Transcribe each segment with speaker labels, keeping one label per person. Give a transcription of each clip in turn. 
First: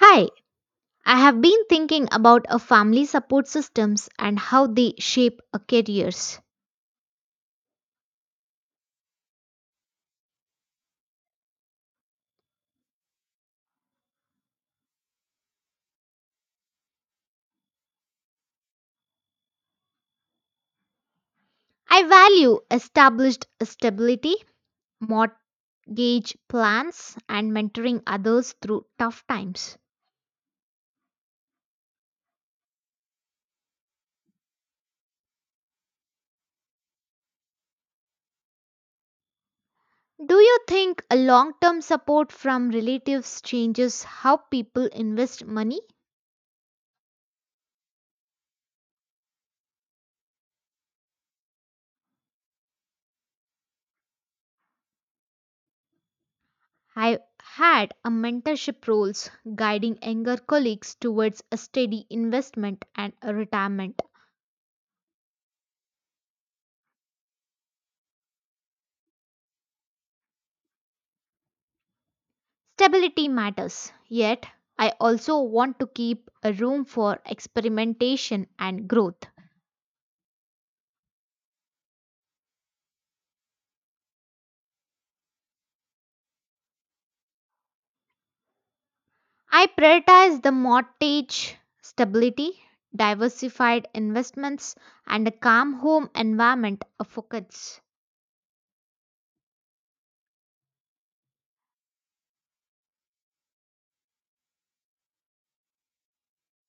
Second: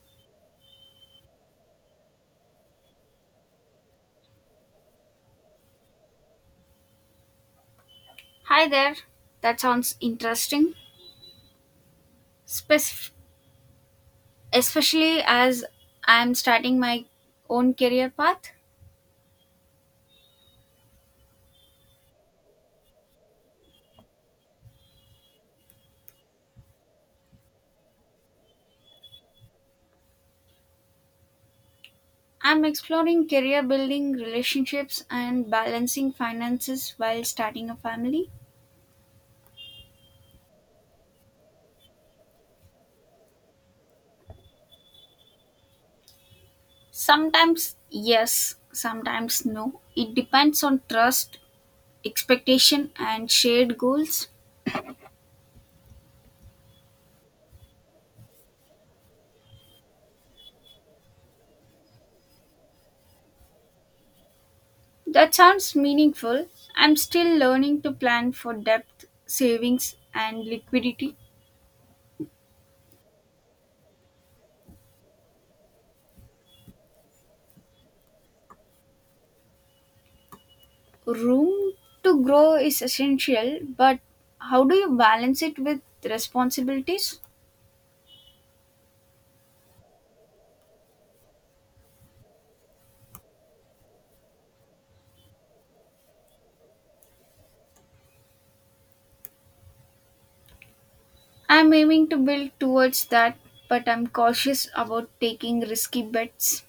Speaker 1: Hi, I have been thinking about a family support systems and how they shape a careers.
Speaker 2: Hi there. That sounds interesting, Spec- especially as I'm starting my own career path.
Speaker 1: I value established stability, mortgage plans and mentoring others through tough times.
Speaker 2: I'm exploring career building, relationships, and balancing finances while starting a family.
Speaker 1: Do you think a long-term support from relatives changes how people invest money?
Speaker 2: Sometimes yes, sometimes no. It depends on trust, expectation, and shared goals.
Speaker 1: I had a mentorship roles guiding younger colleagues towards a steady investment and a retirement.
Speaker 2: That sounds meaningful. I'm still learning to plan for depth, savings, and liquidity.
Speaker 1: Stability matters, yet, I also want to keep a room for experimentation and growth.
Speaker 2: Room to grow is essential, but how do you balance it with responsibilities?
Speaker 1: I prioritize the mortgage stability, diversified investments, and a calm home environment a focus.
Speaker 2: I'm aiming to build towards that, but I'm cautious about taking risky bets.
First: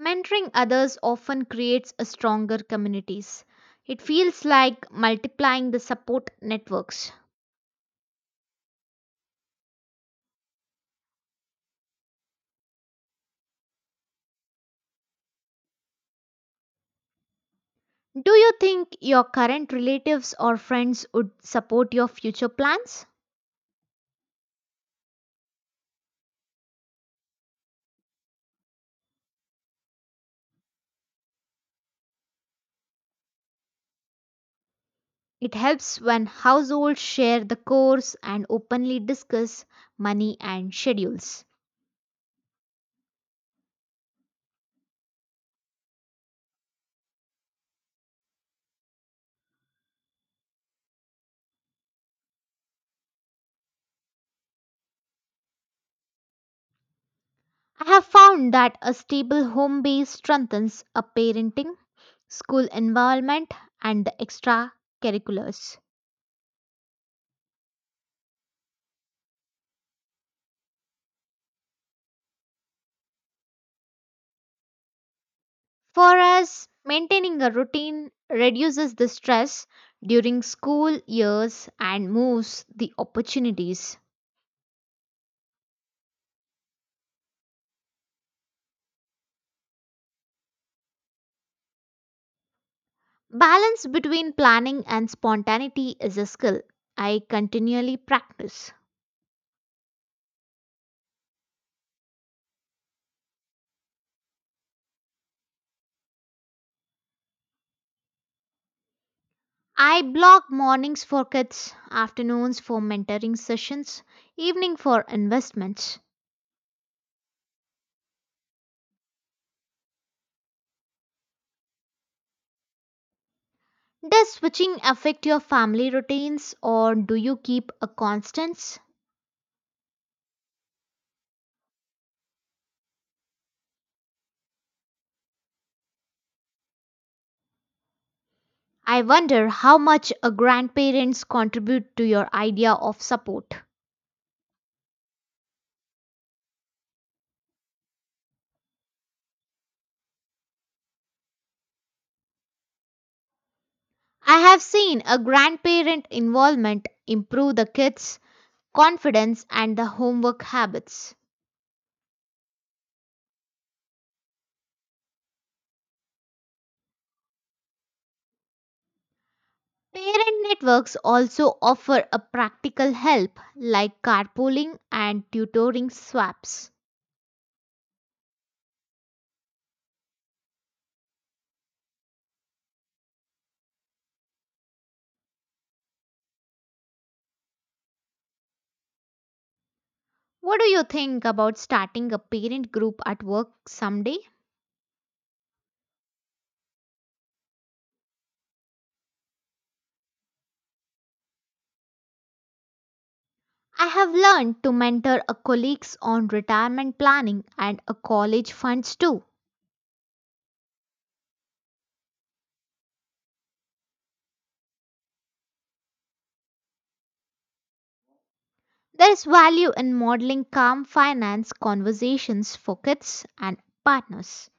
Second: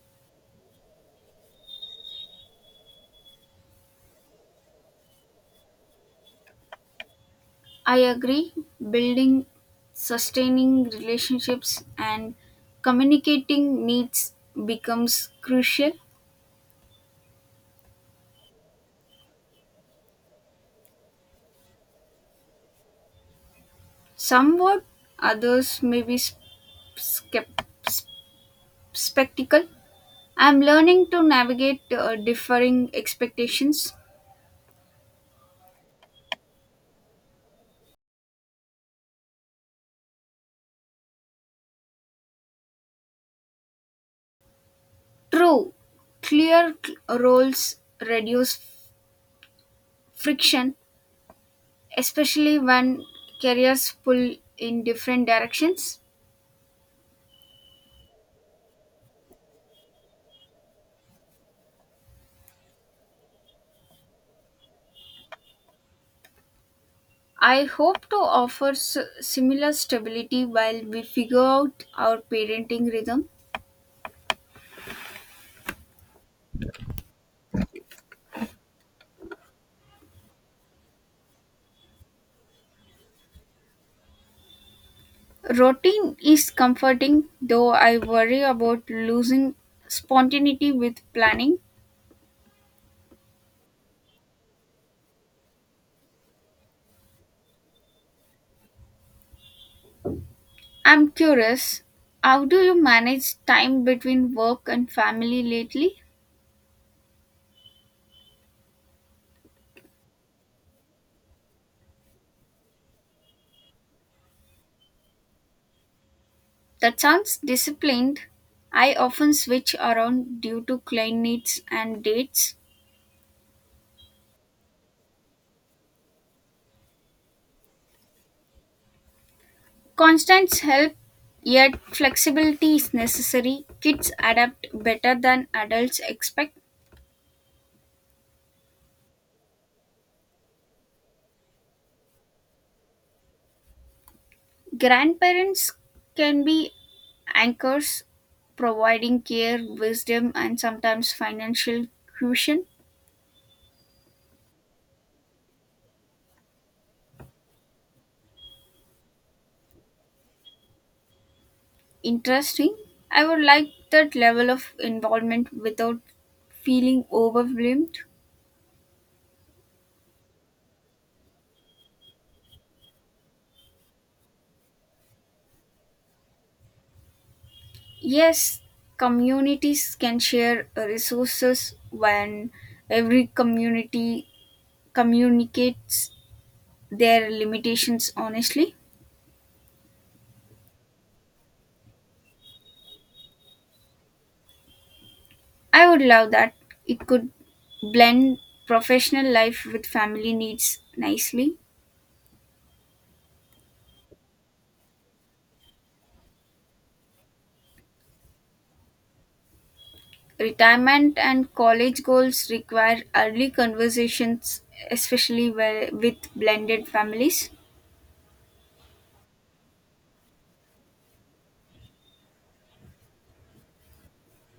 Speaker 1: Mentoring others often creates a stronger communities. It feels like multiplying the support networks.
Speaker 2: I agree, building sustaining relationships and communicating needs becomes crucial.
Speaker 1: Do you think your current relatives or friends would support your future plans?
Speaker 2: Somewhat others may be skep- sp- spectacle. I'm learning to navigate differing expectations.
Speaker 1: It helps when households share the course and openly discuss money and schedules.
Speaker 2: True, clear roles reduce friction, especially when careers pull in different directions.
Speaker 1: I have found that a stable home base strengthens a parenting, school environment, and the extracurriculars.
Speaker 2: I hope to offer similar stability while we figure out our parenting rhythm.
Speaker 1: For us, maintaining a routine reduces the stress during school years and moves the opportunities.
Speaker 2: Routine is comforting, though I worry about losing spontaneity with planning.
Speaker 1: Balance between planning and spontaneity is a skill I continually practice.
Speaker 2: I'm curious, how do you manage time between work and family lately?
Speaker 1: I block mornings for kids, afternoons for mentoring sessions, evening for investments.
Speaker 2: That sounds disciplined. I often switch around due to client needs and dates.
Speaker 1: Does switching affect your family routines or do you keep a constants?
Speaker 2: Constants help, yet flexibility is necessary. Kids adapt better than adults expect.
Speaker 1: I wonder how much a grandparents contribute to your idea of support.
Speaker 2: Grandparents can be anchors, providing care, wisdom, and sometimes financial cushion.
Speaker 1: I have seen a grandparent involvement improve the kids' confidence and the homework habits.
Speaker 2: Interesting. I would like that level of involvement without feeling overwhelmed.
Speaker 1: Parent networks also offer a practical help like carpooling and tutoring swaps.
Speaker 2: Yes, communities can share resources when every community communicates their limitations honestly.
Speaker 1: What do you think about starting a parent group at work someday?
Speaker 2: I would love that. It could blend professional life with family needs nicely.
Speaker 1: I have learned to mentor a colleagues on retirement planning and a college funds too.
Speaker 2: Retirement and college goals require early conversations, especially where, with blended families.
Speaker 1: There is value in modeling calm finance conversations for kids and partners.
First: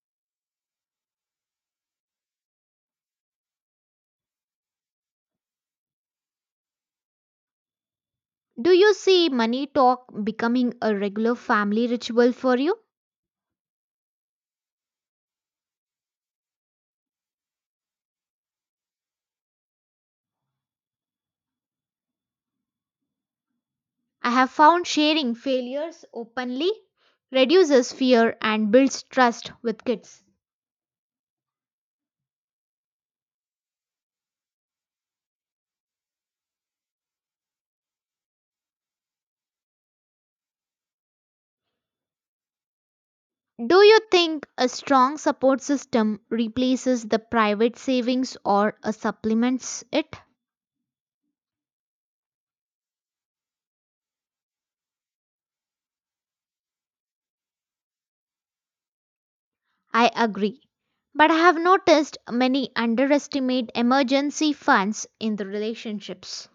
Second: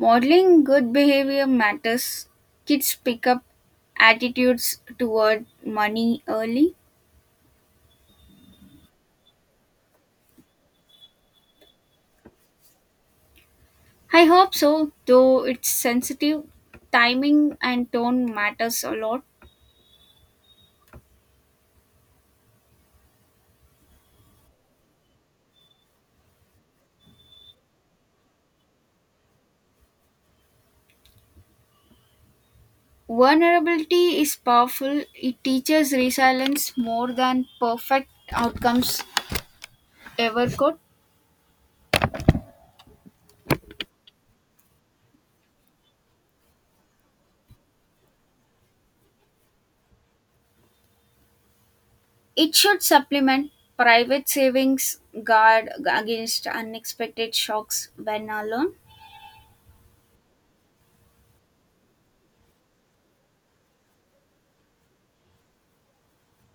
Speaker 2: Modeling good behavior matters. Kids pick up attitudes toward money early.
Speaker 1: Do you see money talk becoming a regular family ritual for you?
Speaker 2: I hope so, though it's sensitive. Timing and tone matters a lot.
Speaker 1: I have found sharing failures openly reduces fear and builds trust with kids.
Speaker 2: Vulnerability is powerful. It teaches resilience more than perfect outcomes ever could.
Speaker 1: Do you think a strong support system replaces the private savings or supplements it?
Speaker 2: It should supplement private savings guard against unexpected shocks when alone.
Speaker 1: I agree. But I have noticed many underestimate emergency funds in the relationships.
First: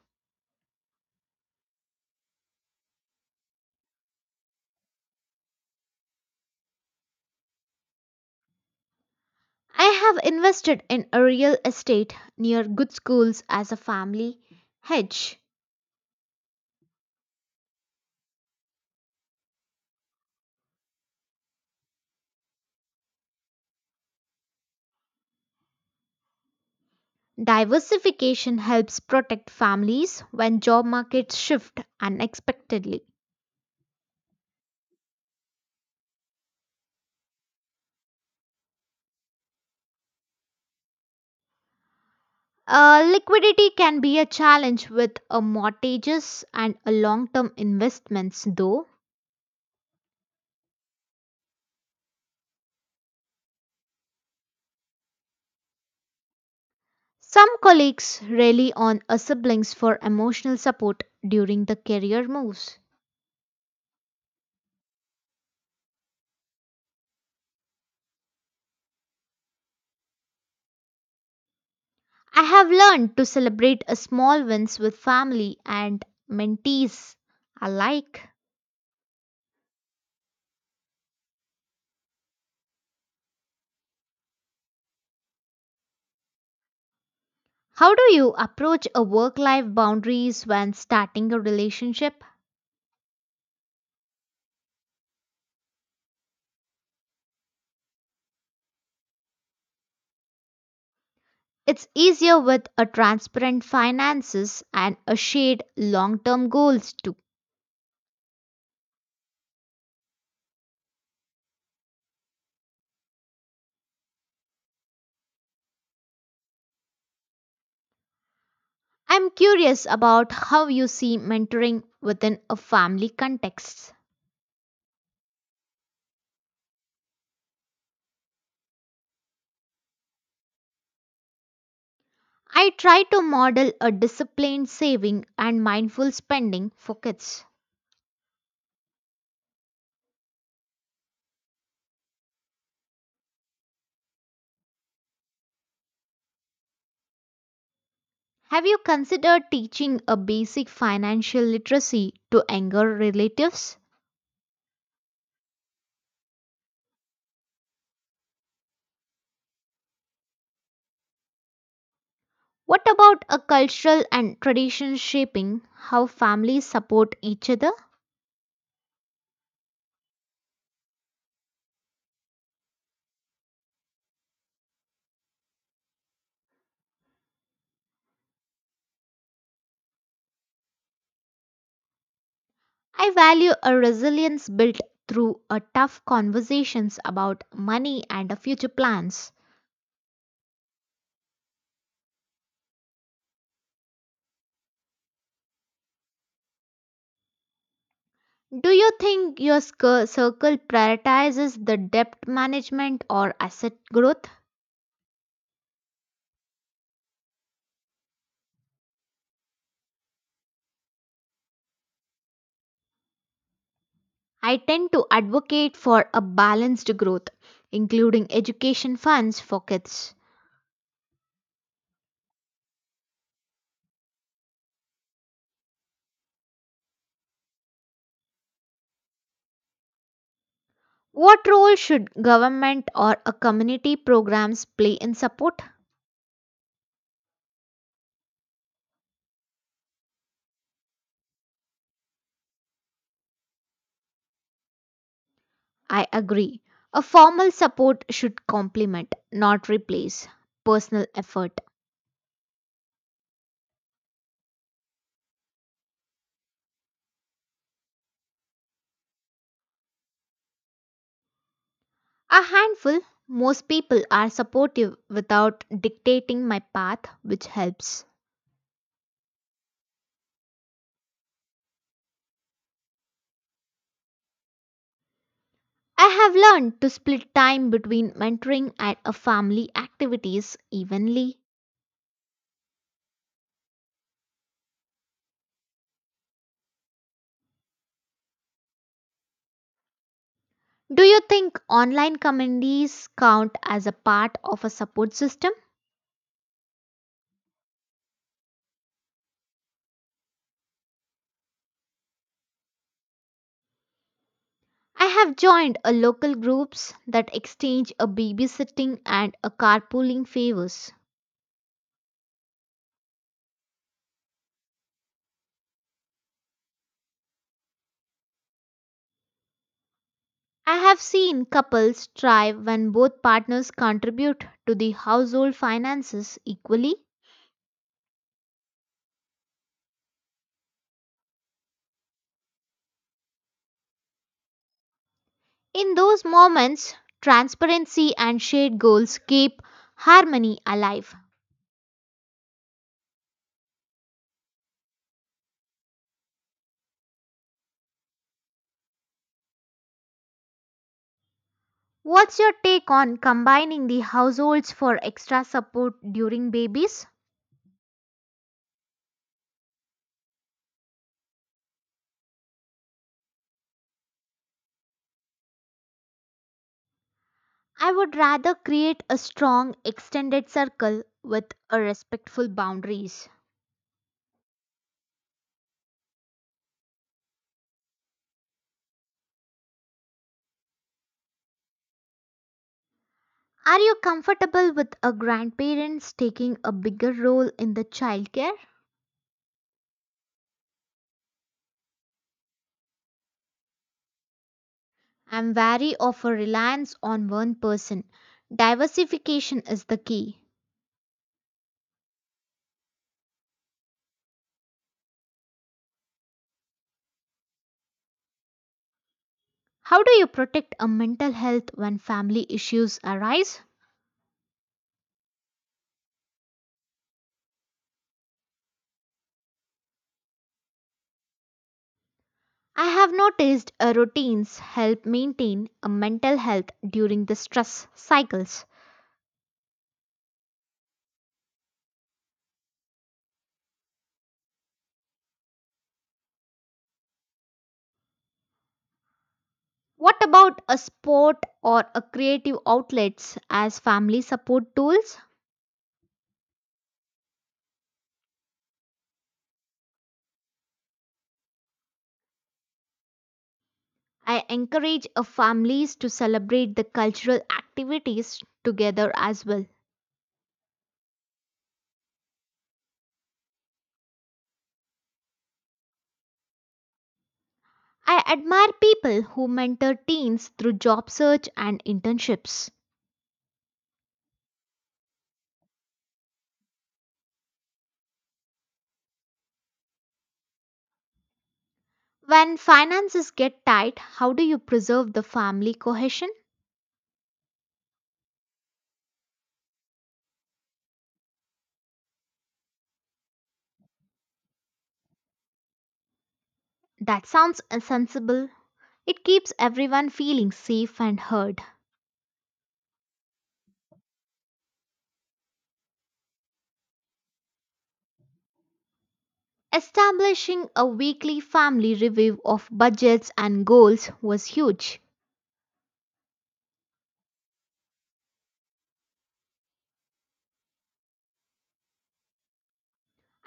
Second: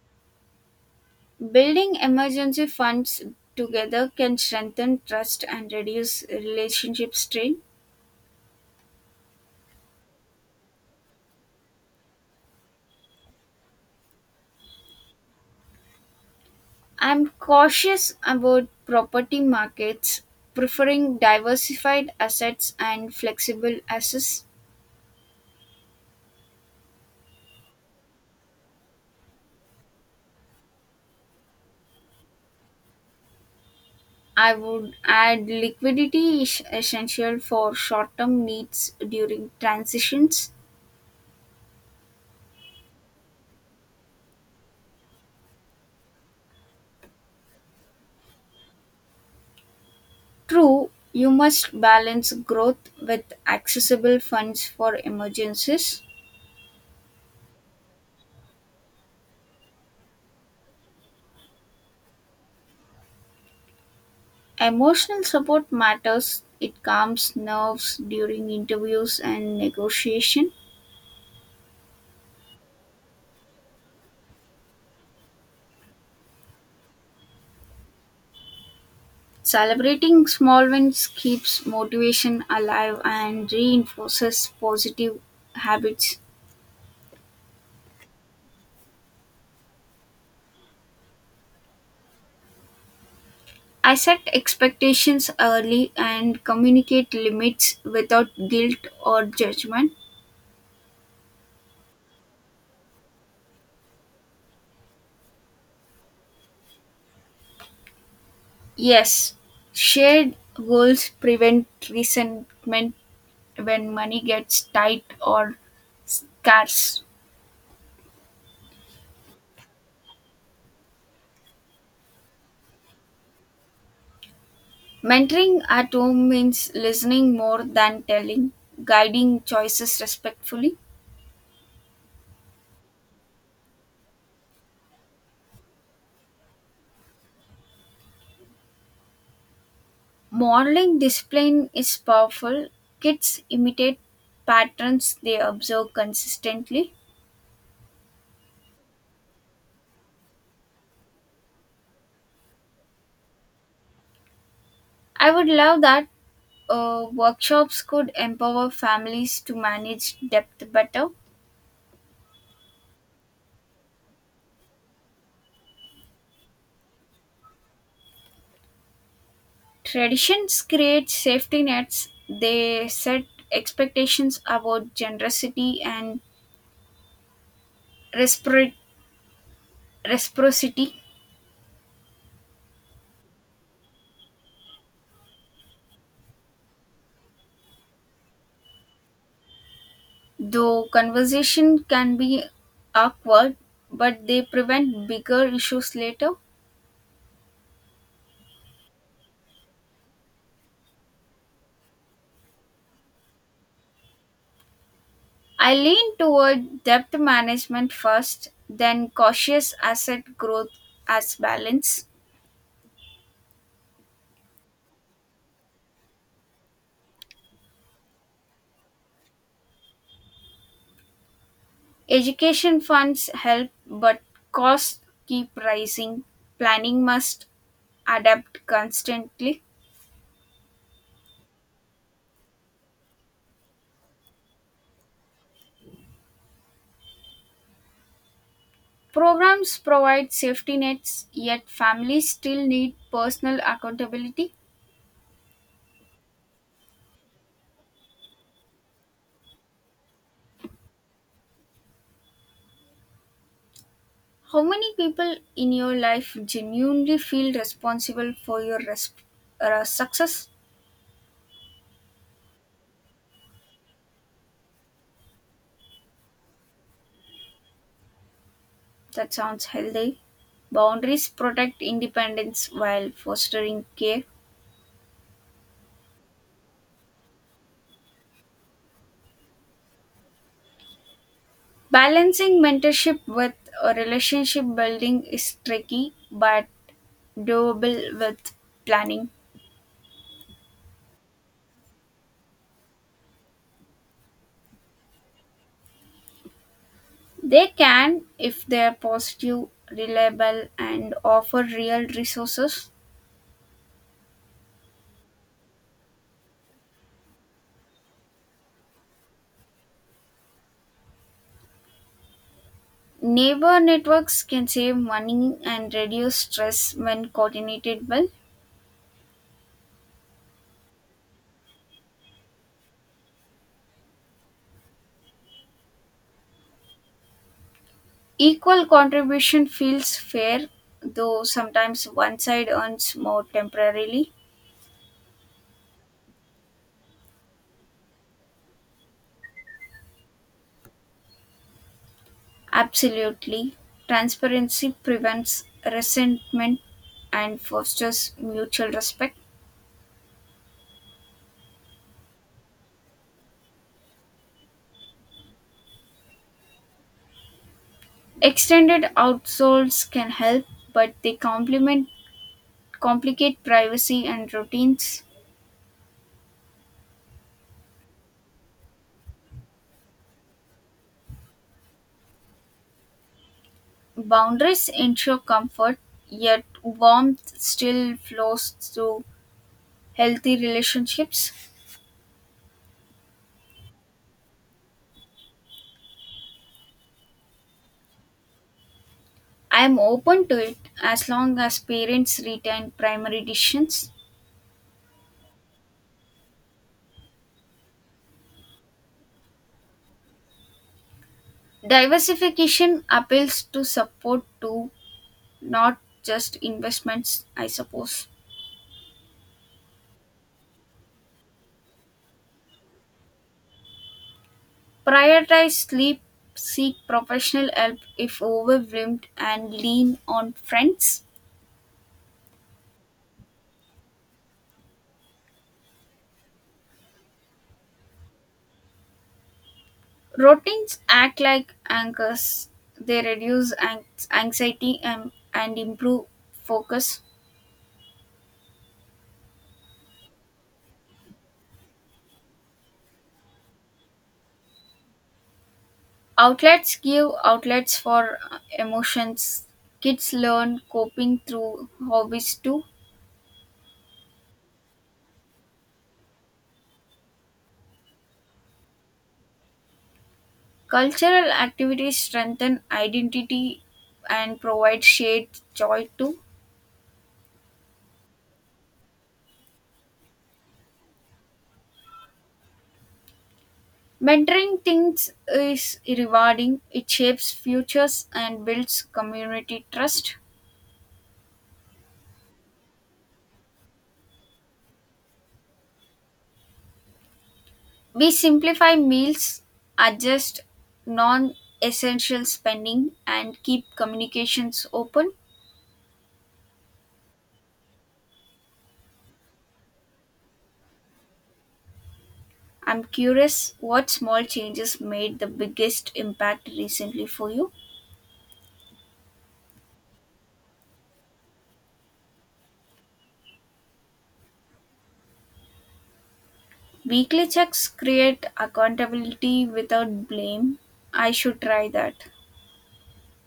Speaker 2: Building emergency funds together can strengthen trust and reduce relationship strain.
Speaker 1: I have invested in a real estate near good schools as a family hedge.
Speaker 2: I'm cautious about property markets, preferring diversified assets and flexible assets.
Speaker 1: Diversification helps protect families when job markets shift unexpectedly.
Speaker 2: I would add liquidity is essential for short term needs during transitions.
Speaker 1: Liquidity can be a challenge with mortgages and long-term investments, though.
Speaker 2: True, you must balance growth with accessible funds for emergencies.
Speaker 1: Some colleagues rely on siblings for emotional support during the career moves.
Speaker 2: Emotional support matters. It calms nerves during interviews and negotiation.
Speaker 1: I have learned to celebrate small wins with family and mentees alike.
Speaker 2: Celebrating small wins keeps motivation alive and reinforces positive habits.
Speaker 1: How do you approach a work-life boundaries when starting a relationship?
Speaker 2: I set expectations early and communicate limits without guilt or judgment.
Speaker 1: It's easier with a transparent finances and a shared long-term goals too.
Speaker 2: Yes, shared goals prevent resentment when money gets tight or scarce.
Speaker 1: I'm curious about how you see mentoring within a family context.
Speaker 2: Mentoring at home means listening more than telling, guiding choices respectfully.
Speaker 1: I try to model a disciplined saving and mindful spending for kids.
Speaker 2: Modeling discipline is powerful. Kids imitate patterns they observe consistently.
Speaker 1: Have you considered teaching a basic financial literacy to younger relatives?
Speaker 2: I would love that. Workshops could empower families to manage depth better.
Speaker 1: What about a cultural and tradition shaping how families support each other?
Speaker 2: Traditions create safety nets, they set expectations about generosity and respro- reciprocity.
Speaker 1: I value a resilience built through a tough conversations about money and a future plans.
Speaker 2: Though conversation can be awkward, but they prevent bigger issues later.
Speaker 1: Do you think your circle prioritizes the debt management or asset growth?
Speaker 2: I lean toward debt management first, then cautious asset growth as balance.
Speaker 1: I tend to advocate for a balanced growth, including education funds for kids.
Speaker 2: Education funds help, but costs keep rising. Planning must adapt constantly.
Speaker 1: What role should government or a community programs play in support?
Speaker 2: Programs provide safety nets, yet families still need personal accountability.
Speaker 1: I agree. A formal support should complement, not replace, personal effort.
Speaker 2: How many people in your life genuinely feel responsible for your success?
Speaker 1: A handful. Most people are supportive without dictating my path, which helps.
Speaker 2: That sounds healthy. Boundaries protect independence while fostering care.
Speaker 1: I have learned to split time between mentoring and a family activities evenly.
Speaker 2: Balancing mentorship with a relationship building is tricky but doable with planning.
Speaker 1: Do you think online communities count as a part of a support system?
Speaker 2: They can, if they are positive, reliable, and offer real resources.
Speaker 1: I have joined a local groups that exchange a babysitting and a carpooling favors.
Speaker 2: Neighbor networks can save money and reduce stress when coordinated well.
Speaker 1: I have seen couples thrive when both partners contribute to the household finances equally.
Speaker 2: Equal contribution feels fair, though sometimes one side earns more temporarily.
Speaker 1: In those moments, transparency and shared goals keep harmony alive.
Speaker 2: Absolutely. Transparency prevents resentment and fosters mutual respect.
Speaker 1: What's your take on combining the households for extra support during babies?
Speaker 2: Extended outsoles can help, but they complement complicate privacy and routines.
Speaker 1: I would rather create a strong extended circle with a respectful boundaries.
Speaker 2: Boundaries ensure comfort, yet warmth still flows through healthy relationships.
Speaker 1: Are you comfortable with a grandparents taking a bigger role in the childcare?
Speaker 2: I am open to it as long as parents retain primary decisions.
Speaker 1: I'm wary of a reliance on one person. Diversification is the key.
Speaker 2: Diversification appeals to support too, not just investments, I suppose.
Speaker 1: How do you protect a mental health when family issues arise?
Speaker 2: Prioritize sleep, seek professional help if overwhelmed, and lean on friends.
Speaker 1: I have noticed routines help maintain a mental health during the stress cycles.
Speaker 2: Routines act like anchors. They reduce anxiety and improve focus.
Speaker 1: What about a sport or a creative outlets as family support tools?
Speaker 2: Outlets give outlets for emotions. Kids learn coping through hobbies too.
Speaker 1: I encourage families to celebrate the cultural activities together as well.
Speaker 2: Cultural activities strengthen identity and provide shared joy too.
Speaker 1: I admire people who mentor teens through job search and internships.
Speaker 2: Mentoring things is rewarding. It shapes futures and builds community trust.
Speaker 1: When finances get tight, how do you preserve the family cohesion?
Speaker 2: We simplify meals, adjust non essential spending, and keep communications open.
Speaker 1: That sounds sensible. It keeps everyone feeling safe and heard.
Speaker 2: I'm curious what small changes made the biggest impact recently for you.
Speaker 1: Establishing a weekly family review of budgets and goals was huge.
Speaker 2: Weekly checks create accountability without blame. I should try that.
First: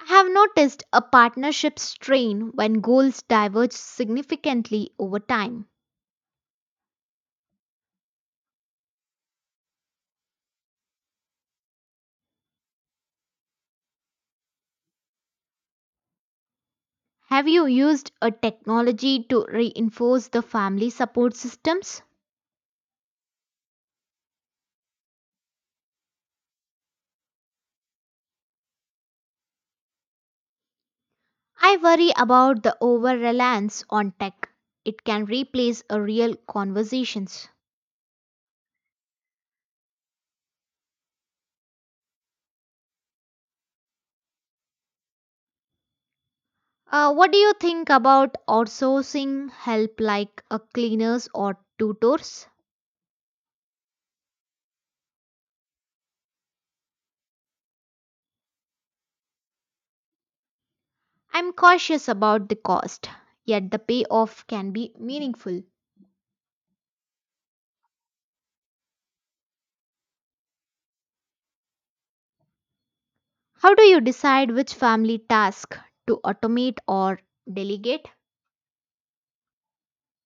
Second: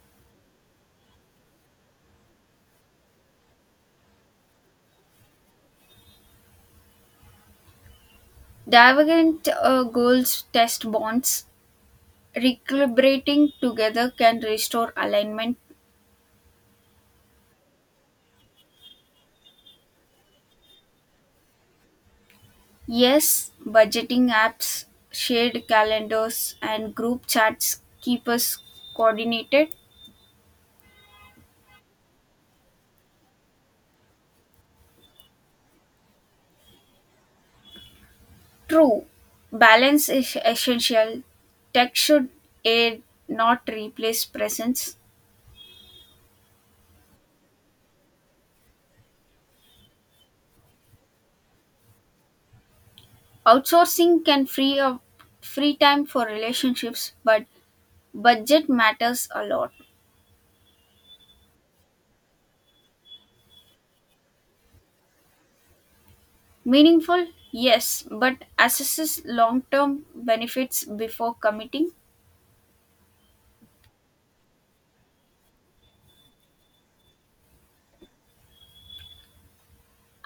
Speaker 1: I have noticed a partnership strain when goals diverge significantly over time.
Speaker 2: Divergent goals test bonds. Recalibrating together can restore alignment.
Speaker 1: Have you used a technology to reinforce the family support systems?
Speaker 2: Yes, budgeting apps, shared calendars, and group chats keep us coordinated.
Speaker 1: I worry about the over reliance on tech. It can replace a real conversations.
Speaker 2: True, balance is essential. Tech should aid, not replace presence.
Speaker 1: What do you think about outsourcing help like a cleaners or tutors?
Speaker 2: Outsourcing can free time for relationships, but budget matters a lot.
Speaker 1: I'm cautious about the cost, yet the payoff can be meaningful.
Speaker 2: Meaningful, yes, but assesses long term benefits before committing.
Speaker 1: How do you decide which family task to automate or delegate?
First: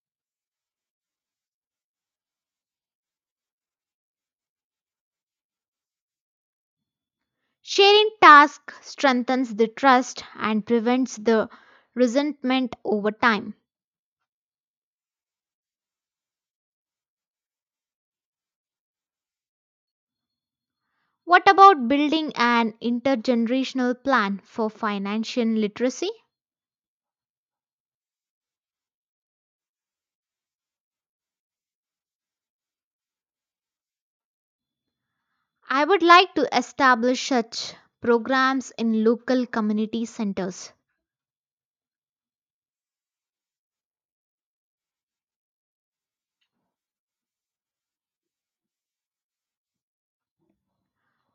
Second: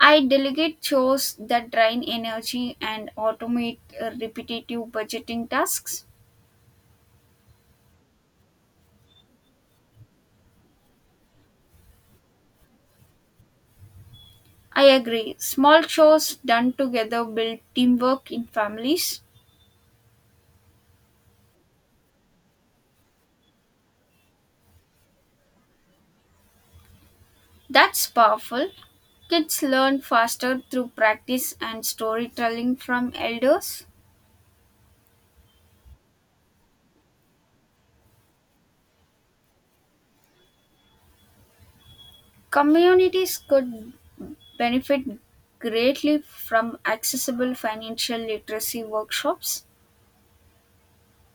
Speaker 2: I delegate chores that drain energy and automate repetitive budgeting tasks.
Speaker 1: Sharing tasks strengthens the trust and prevents the resentment over time.
Speaker 2: I agree. Small chores done together build teamwork in families.
Speaker 1: What about building an intergenerational plan for financial literacy?
Speaker 2: That's powerful. Kids learn faster through practice and storytelling from elders.
Speaker 1: I would like to establish such programs in local community centers.
Speaker 2: Communities could benefit greatly from accessible financial literacy workshops.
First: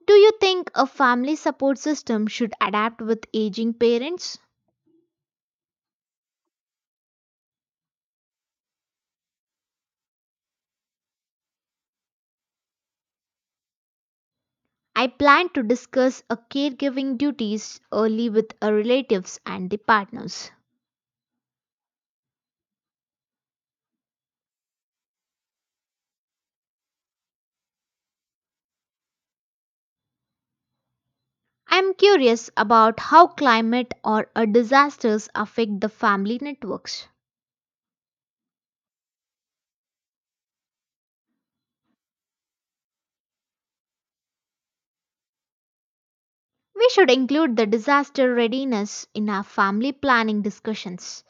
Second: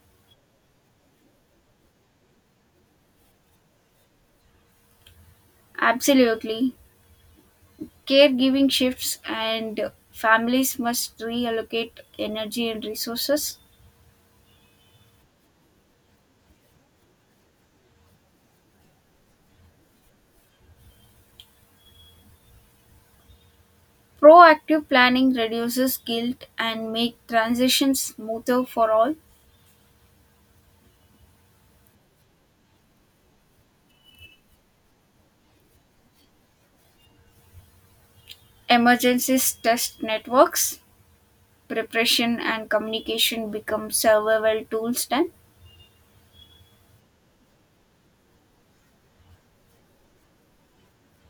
Speaker 1: Do you think a family support system should adapt with aging parents?
Speaker 2: Absolutely. Caregiving shifts and families must reallocate energy and resources.
Speaker 1: I plan to discuss a caregiving duties early with a relatives and the partners.
Speaker 2: Proactive planning reduces guilt and make transitions smoother for all.
Speaker 1: I am curious about how climate or a disasters affect the family networks.
Speaker 2: Emergencies test networks. Preparation and communication become survival tools then.
Speaker 1: We should include the disaster readiness in our family planning discussions.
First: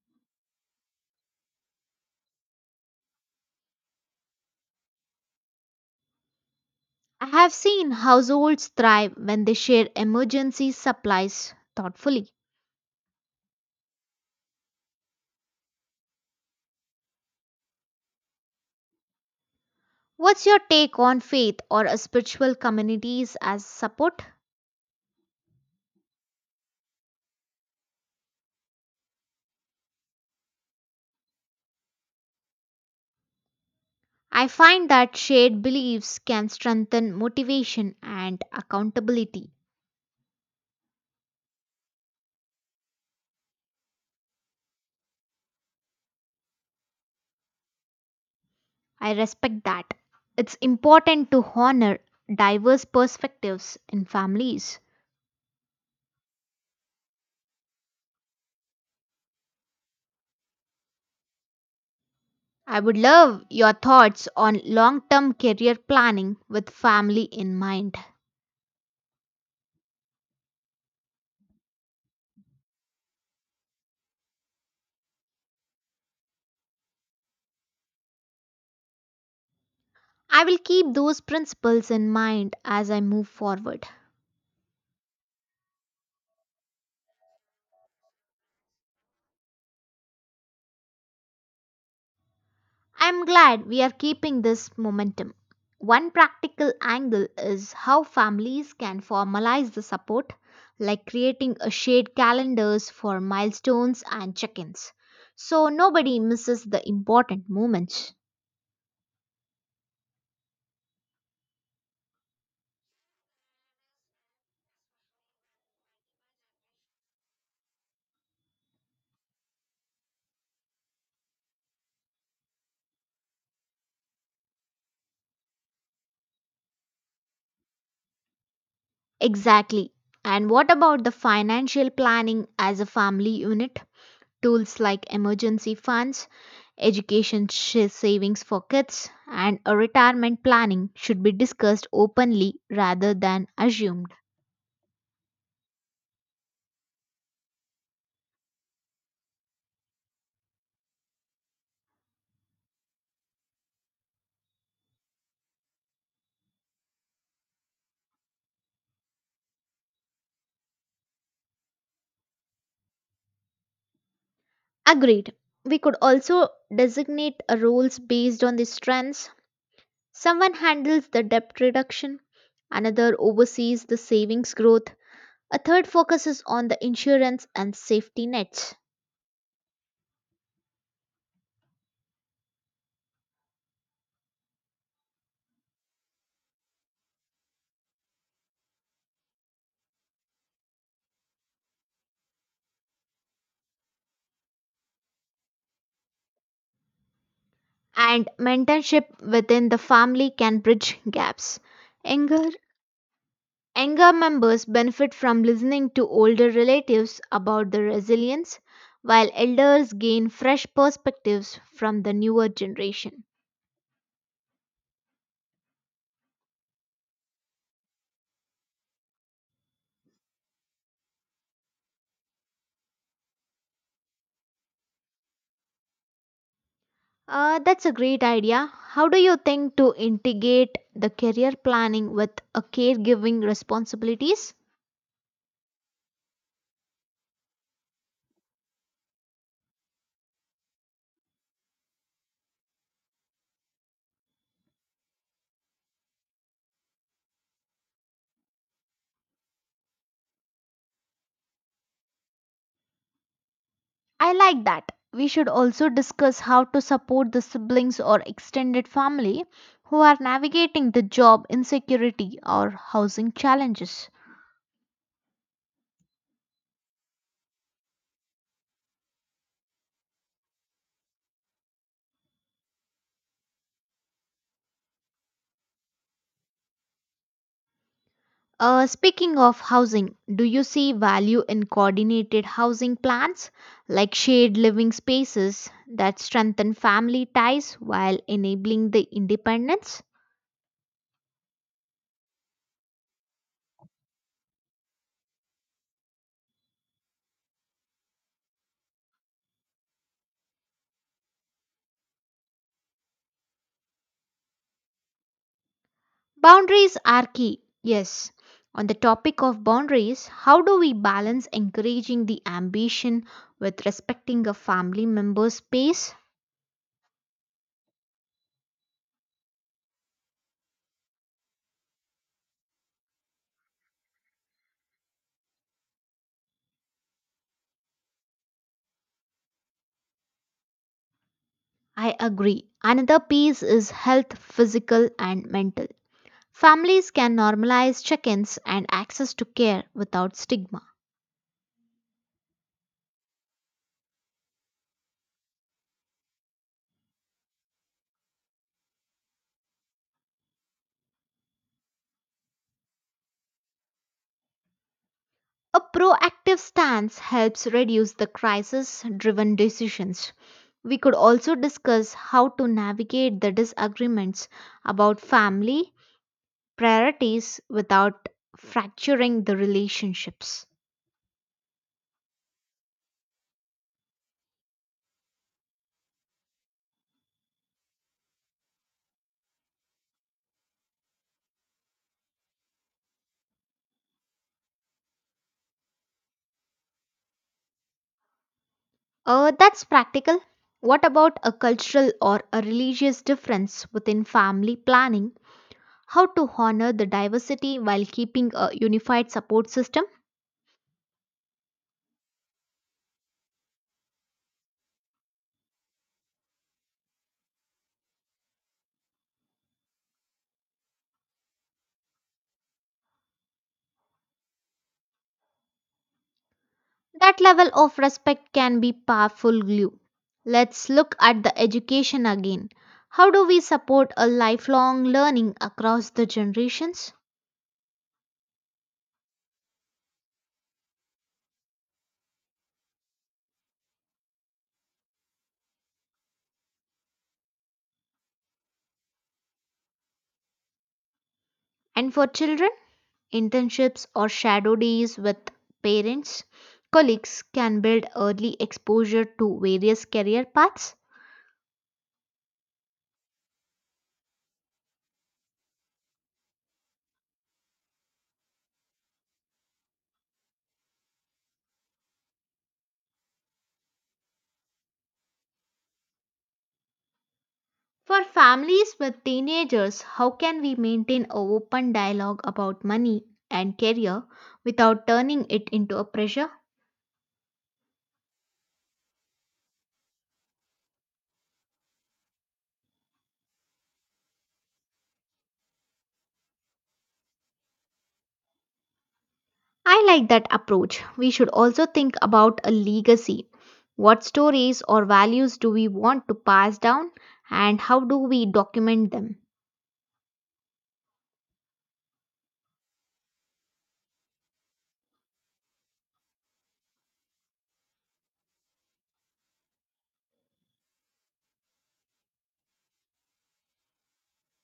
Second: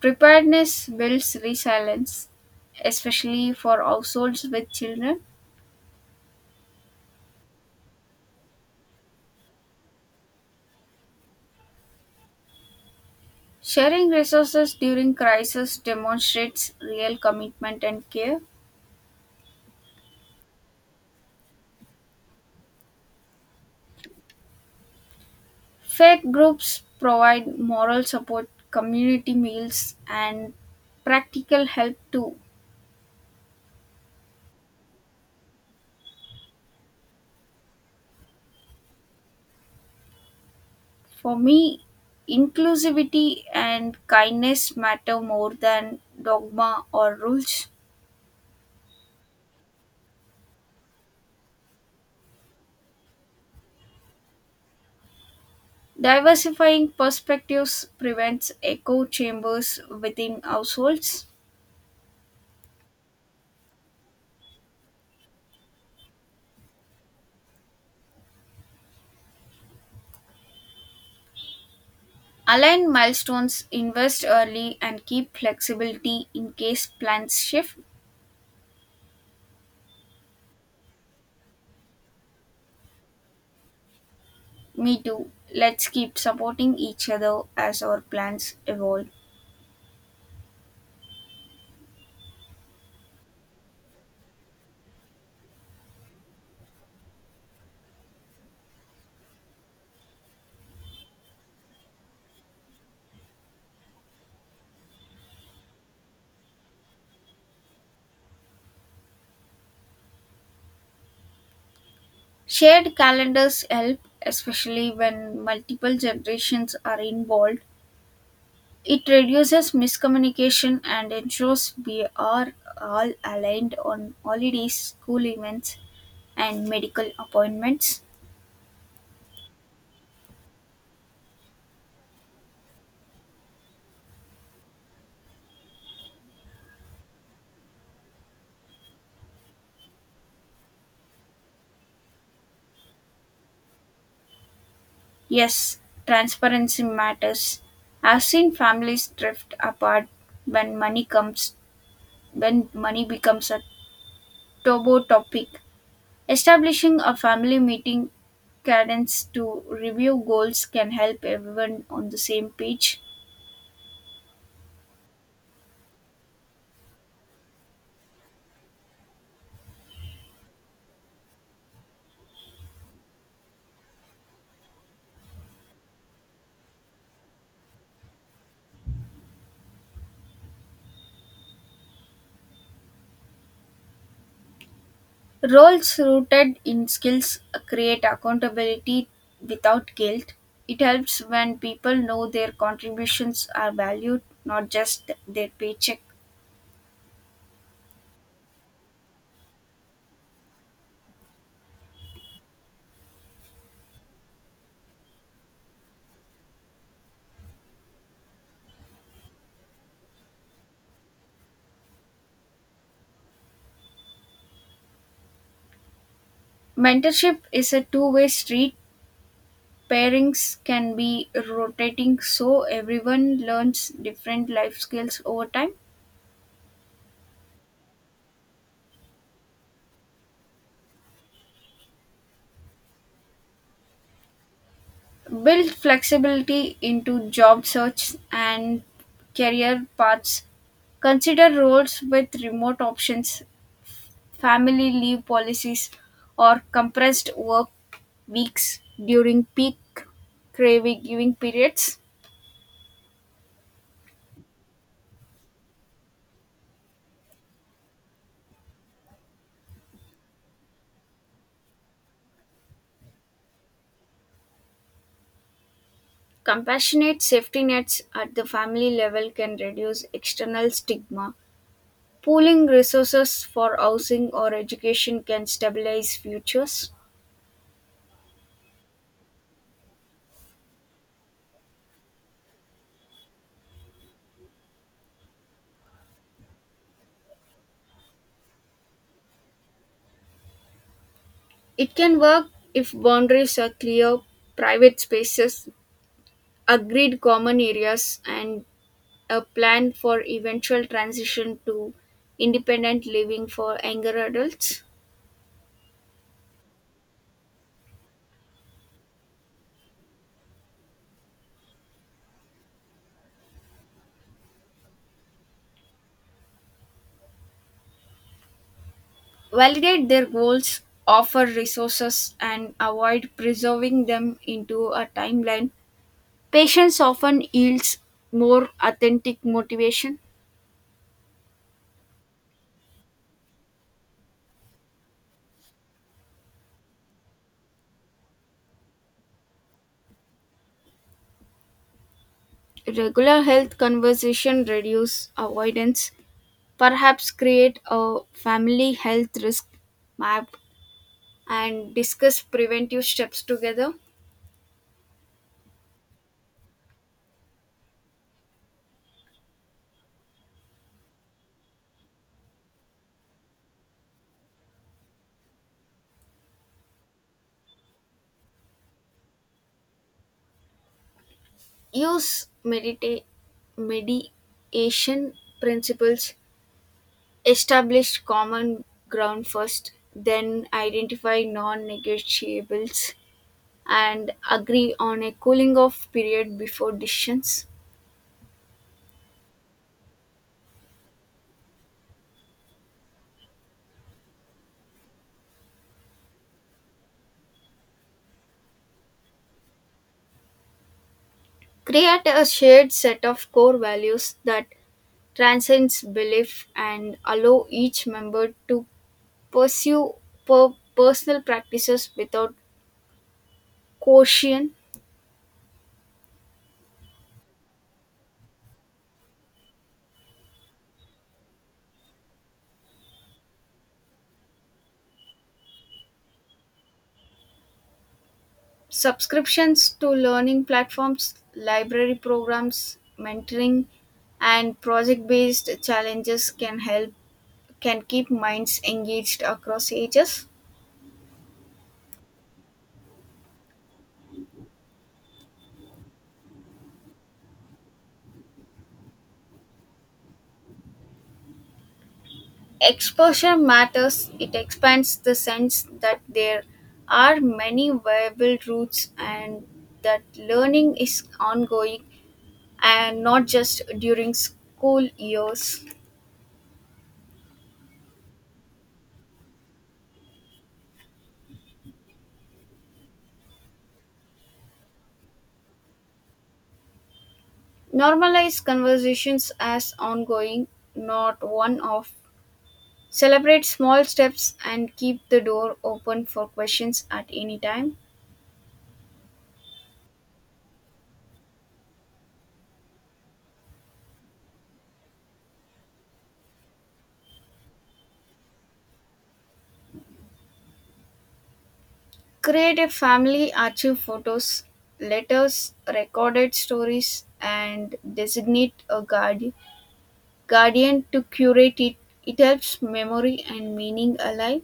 Speaker 2: Preparedness builds resilience, especially for households with children.
Speaker 1: I have seen households thrive when they share emergency supplies thoughtfully.
Speaker 2: Sharing resources during crisis demonstrates real commitment and care.
Speaker 1: What's your take on faith or a spiritual communities as support?
Speaker 2: Faith groups provide moral support, community meals, and practical help too.
Speaker 1: I find that shared beliefs can strengthen motivation and accountability.
Speaker 2: For me, inclusivity and kindness matter more than dogma or rules.
Speaker 1: I respect that. It's important to honor diverse perspectives in families.
Speaker 2: Diversifying perspectives prevents echo chambers within households.
Speaker 1: I would love your thoughts on long term career planning with family in mind.
Speaker 2: Align milestones, invest early, and keep flexibility in case plans shift.
Speaker 1: I will keep those principles in mind as I move forward.
Speaker 2: Me too. Let's keep supporting each other as our plans evolve.
Speaker 1: I am glad we are keeping this momentum. One practical angle is how families can formalize the support, like creating a shared calendars for milestones and check-ins. So nobody misses the important moments.
Speaker 2: Shared calendars help, especially when multiple generations are involved. It reduces miscommunication and ensures we are all aligned on holidays, school events, and medical appointments.
Speaker 1: Exactly. And what about the financial planning as a family unit? Tools like emergency funds, education savings for kids, and a retirement planning should be discussed openly rather than assumed.
Speaker 2: Yes, transparency matters. I've seen families drift apart when money comes when money becomes a taboo topic. Establishing a family meeting cadence to review goals can help everyone on the same page.
Speaker 1: Agreed. We could also designate a roles based on the strengths. Someone handles the debt reduction, another oversees the savings growth, a third focuses on the insurance and safety nets.
Speaker 2: Roles rooted in skills create accountability without guilt. It helps when people know their contributions are valued, not just their paycheck.
Speaker 1: And mentorship within the family can bridge gaps. Anger. Younger members benefit from listening to older relatives about their resilience, while elders gain fresh perspectives from the newer generation.
Speaker 2: Mentorship is a two-way street. Pairings can be rotating so everyone learns different life skills over time.
Speaker 1: That's a great idea. How do you think to integrate the career planning with a caregiving responsibilities?
Speaker 2: Build flexibility into job search and career paths, consider roles with remote options, family leave policies, or compressed work weeks during peak craving giving periods.
Speaker 1: I like that. We should also discuss how to support the siblings or extended family who are navigating the job insecurity or housing challenges.
Speaker 2: Compassionate safety nets at the family level can reduce external stigma. Pooling resources for housing or education can stabilize futures.
Speaker 1: Speaking of housing, do you see value in coordinated housing plans like shared living spaces that strengthen family ties while enabling the independence?
Speaker 2: It can work if boundaries are clear, private spaces, agreed common areas, and a plan for eventual transition to independent living for younger adults.
Speaker 1: Boundaries are key, yes. On the topic of boundaries, how do we balance encouraging the ambition with respecting a family member's space?
Speaker 2: Validate their goals, offer resources, and avoid preserving them into a timeline. Patience often yields more authentic motivation.
Speaker 1: I agree. Another piece is health, physical, and mental. Families can normalize check ins and access to care without stigma.
Speaker 2: Regular health conversation reduce avoidance. Perhaps create a family health risk map and discuss preventive steps together.
Speaker 1: A proactive stance helps reduce the crisis driven decisions. We could also discuss how to navigate the disagreements about family priorities without fracturing the relationships.
Speaker 2: Use mediation principles. Establish common ground first, then identify non negotiables and agree on a cooling off period before decisions.
Speaker 1: That's practical. What about a cultural or a religious difference within family planning? How to honor the diversity while keeping a unified support system?
Speaker 2: Create a shared set of core values that transcends belief and allow each member to pursue personal practices without quotient,
Speaker 1: That level of respect can be powerful glue. Let's look at the education again. How do we support a lifelong learning across the generations?
Speaker 2: subscriptions to learning platforms, library programs, mentoring, and project-based challenges can help can keep minds engaged across ages.
Speaker 1: And for children, internships or shadow days with parents, colleagues can build early exposure to various career paths.
Speaker 2: Exposure matters. It expands the sense that there are many viable routes and that learning is ongoing and not just during school years.
Speaker 1: For families with teenagers, how can we maintain an open dialogue about money and career without turning it into a pressure?
Speaker 2: Normalize conversations as ongoing, not one off. Celebrate small steps and keep the door open for questions at any time.
Speaker 1: I like that approach. We should also think about a legacy. What stories or values do we want to pass down and how do we document them?
Speaker 2: Create a family archive photos, letters, recorded stories, and designate a guardian to curate it. It helps memory and meaning alive.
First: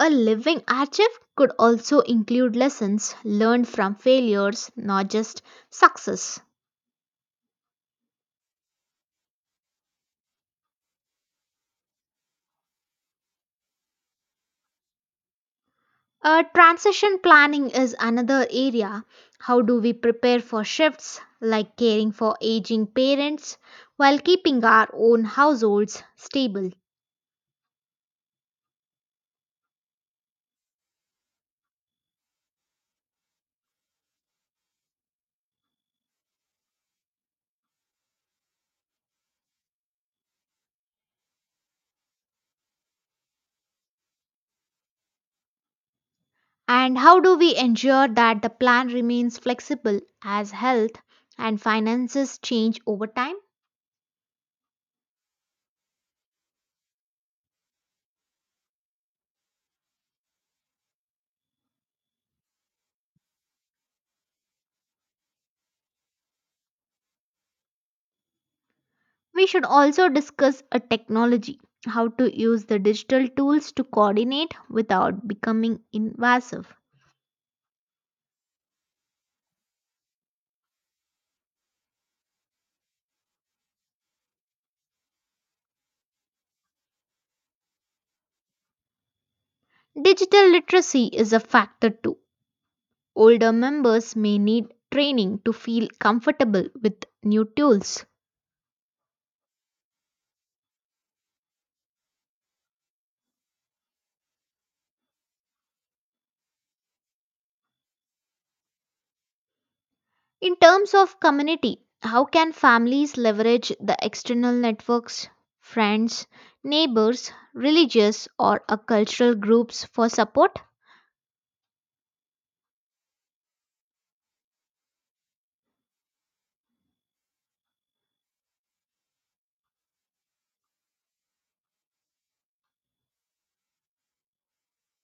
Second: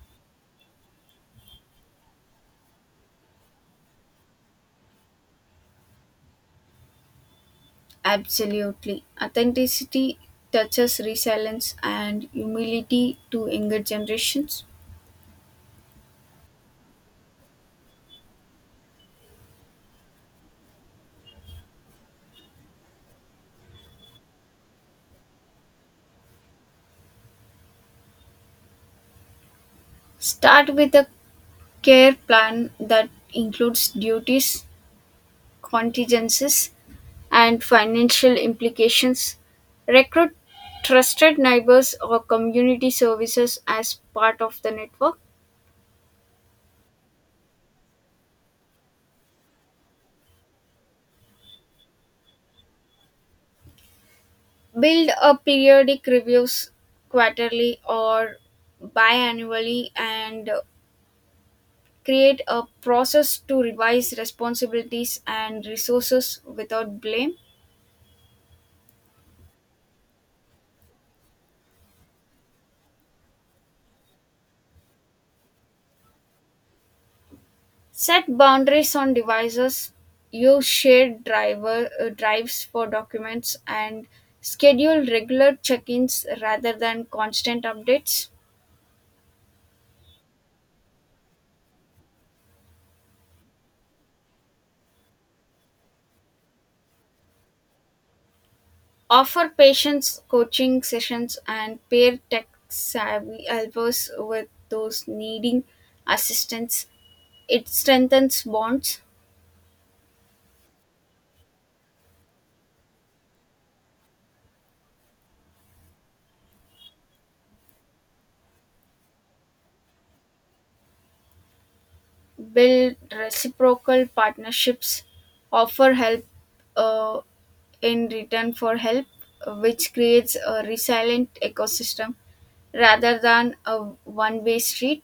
Speaker 1: A living archive could also include lessons learned from failures, not just success.
Speaker 2: Absolutely. Authenticity touches resilience and humility to younger generations.
Speaker 1: Transition planning is another area. How do we prepare for shifts like caring for aging parents while keeping our own households stable?
Speaker 2: Start with a care plan that includes duties, contingencies, and financial implications. Recruit trusted neighbors or community services as part of the network.
Speaker 1: And how do we ensure that the plan remains flexible as health and finances change over time?
Speaker 2: Build a periodic reviews quarterly or biannually and create a process to revise responsibilities and resources without blame.
Speaker 1: We should also discuss a technology, how to use the digital tools to coordinate without becoming invasive.
Speaker 2: Set boundaries on devices, use shared drives for documents, and schedule regular check ins rather than constant updates.
Speaker 1: Digital literacy is a factor too. Older members may need training to feel comfortable with new tools.
Speaker 2: Offer patients coaching sessions and pair tech savvy helpers with those needing assistance. It strengthens bonds.
Speaker 1: In terms of community, how can families leverage the external networks, friends, neighbors, religious, or a cultural groups for support?
Speaker 2: Build reciprocal partnerships, offer help uh, in return for help, which creates a resilient ecosystem rather than a one way street.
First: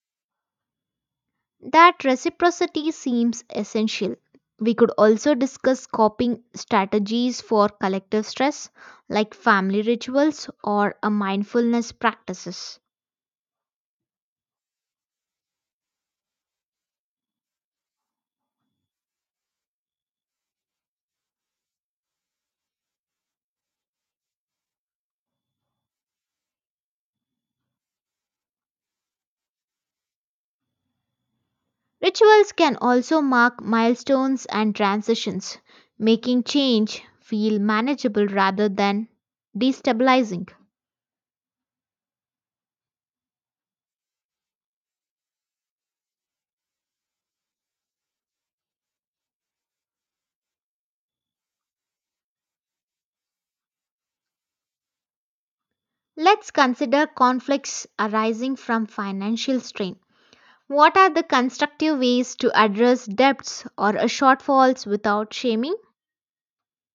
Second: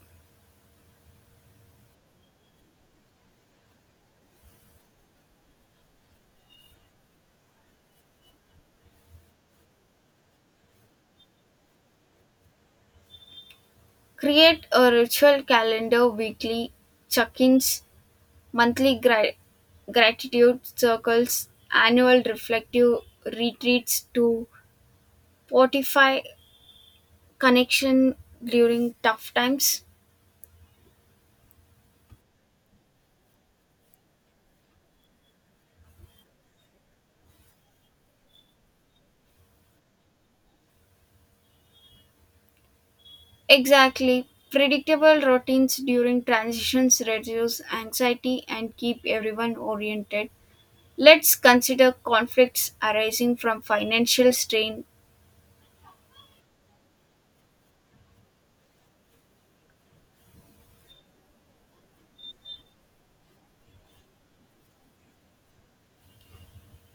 Speaker 1: That reciprocity seems essential. We could also discuss coping strategies for collective stress, like family rituals or a mindfulness practices.
Speaker 2: Create a ritual calendar weekly check ins, monthly gratitude circles, annual reflective retreats to fortify connection during tough times.
Speaker 1: Rituals can also mark milestones and transitions, making change feel manageable rather than destabilizing.
Speaker 2: Exactly. Predictable routines during transitions reduce anxiety and keep everyone oriented. Let's consider conflicts arising from financial strain.
Speaker 1: Let's consider conflicts arising from financial strain. What are the constructive ways to address debts or shortfalls without shaming?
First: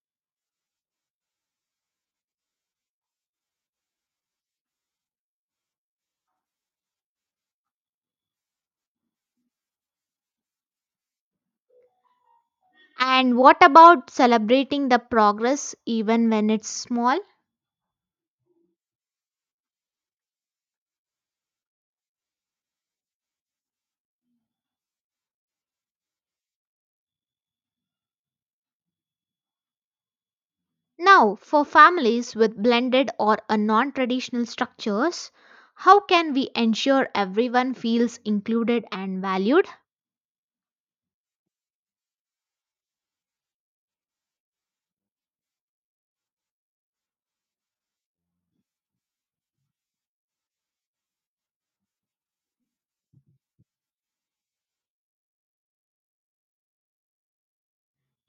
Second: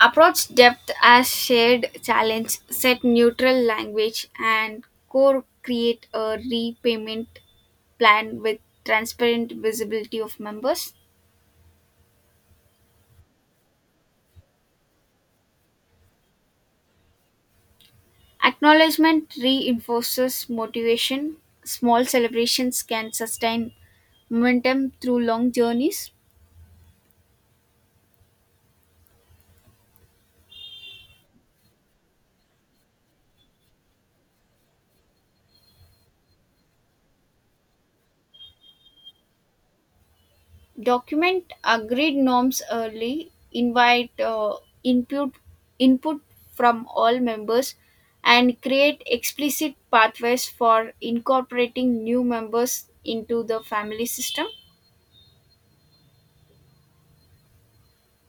Speaker 2: Approach depth as shared challenge, set neutral language, and core create a repayment plan with transparent visibility of members.
Speaker 1: And what about celebrating the progress even when it's small?
Speaker 2: Acknowledgement reinforces motivation. Small celebrations can sustain momentum through long journeys.
Speaker 1: Now, for families with blended or a non traditional structures, how can we ensure everyone feels included and valued?
Speaker 2: Document agreed norms early. Invite input input from all members and create explicit pathways for incorporating new members into the family system.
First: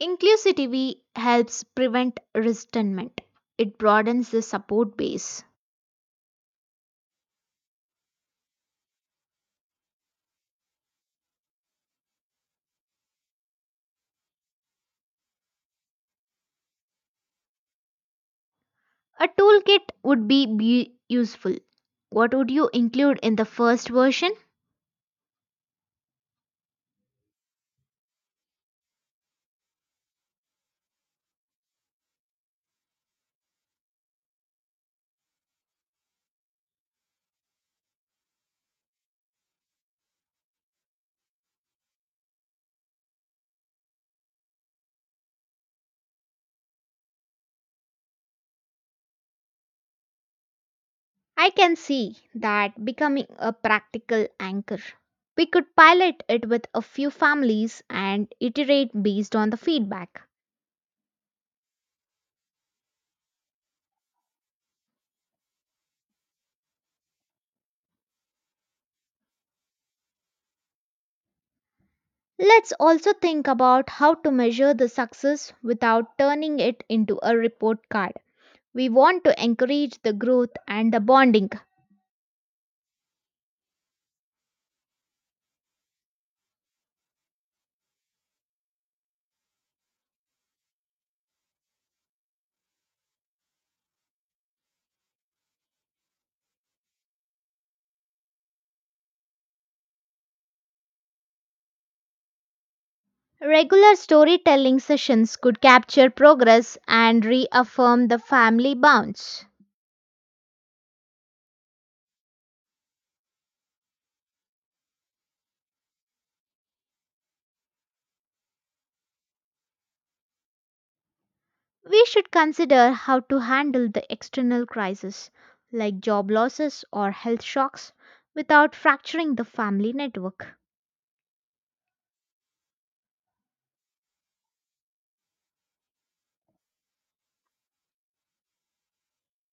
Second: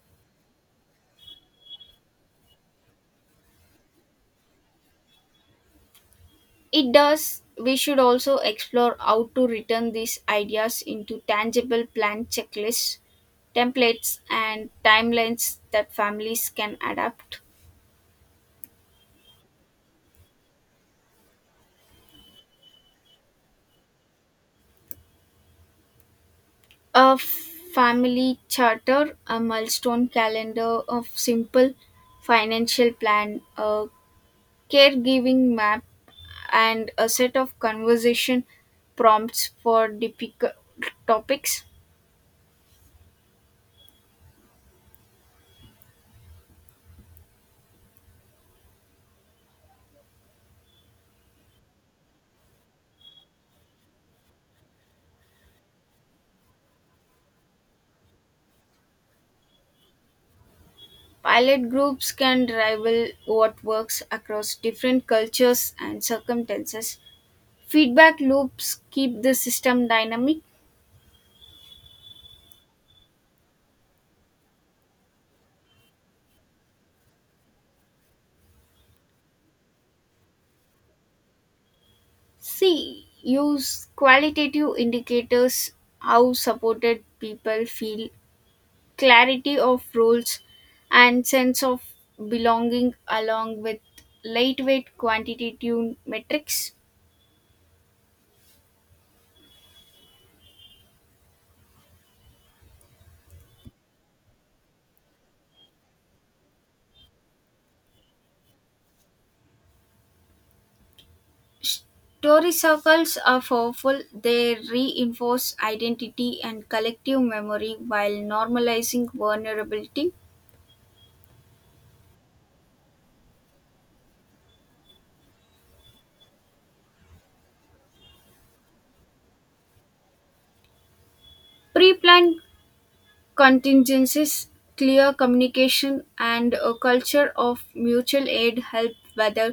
Speaker 1: Inclusivity helps prevent resentment, it broadens the support base.
Speaker 2: It does. We should also explore how to return these ideas into tangible plan checklists, templates, and timelines that families can adapt.
Speaker 1: A toolkit would be useful. What would you include in the first version?
Speaker 2: A family charter, a milestone calendar of simple financial plan, a caregiving map, and a set of conversation prompts for difficult topics.
Speaker 1: I can see that becoming a practical anchor. We could pilot it with a few families and iterate based on the feedback.
Speaker 2: Pilot groups can rival what works across different cultures and circumstances. Feedback loops keep the system dynamic.
Speaker 1: Let's also think about how to measure the success without turning it into a report card. We want to encourage the growth and the bonding.
Speaker 2: C. Use qualitative indicators how supported people feel, clarity of roles, and sense of belonging, along with lightweight quantitative metrics.
Speaker 1: Regular storytelling sessions could capture progress and reaffirm the family bonds.
Speaker 2: Story circles are powerful. They reinforce identity and collective memory while normalizing vulnerability.
Speaker 1: We should consider how to handle the external crisis like job losses or health shocks without fracturing the family network.
Speaker 2: Pre planned contingencies, clear communication, and a culture of mutual aid help weather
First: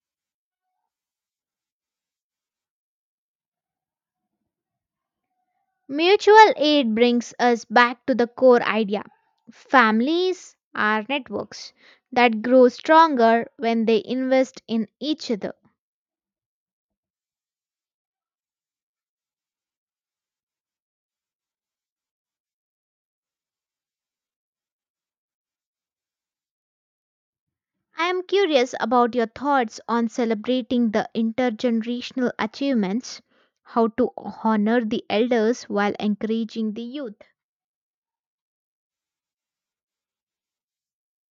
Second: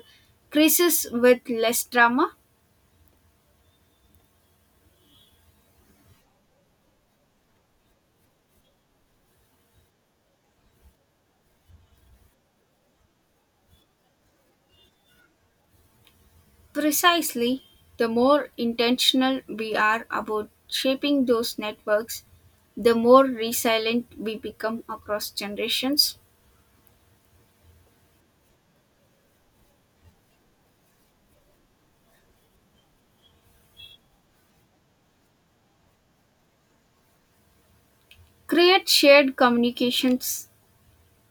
Speaker 2: crises with less drama.
Speaker 1: Mutual aid brings us back to the core idea. Families are networks that grow stronger when they invest in each other.
Speaker 2: Precisely, the more intentional we are about shaping those networks, the more resilient we become across generations.
Speaker 1: I am curious about your thoughts on celebrating the intergenerational achievements, how to honor the elders while encouraging the youth.
Speaker 2: Create shared communications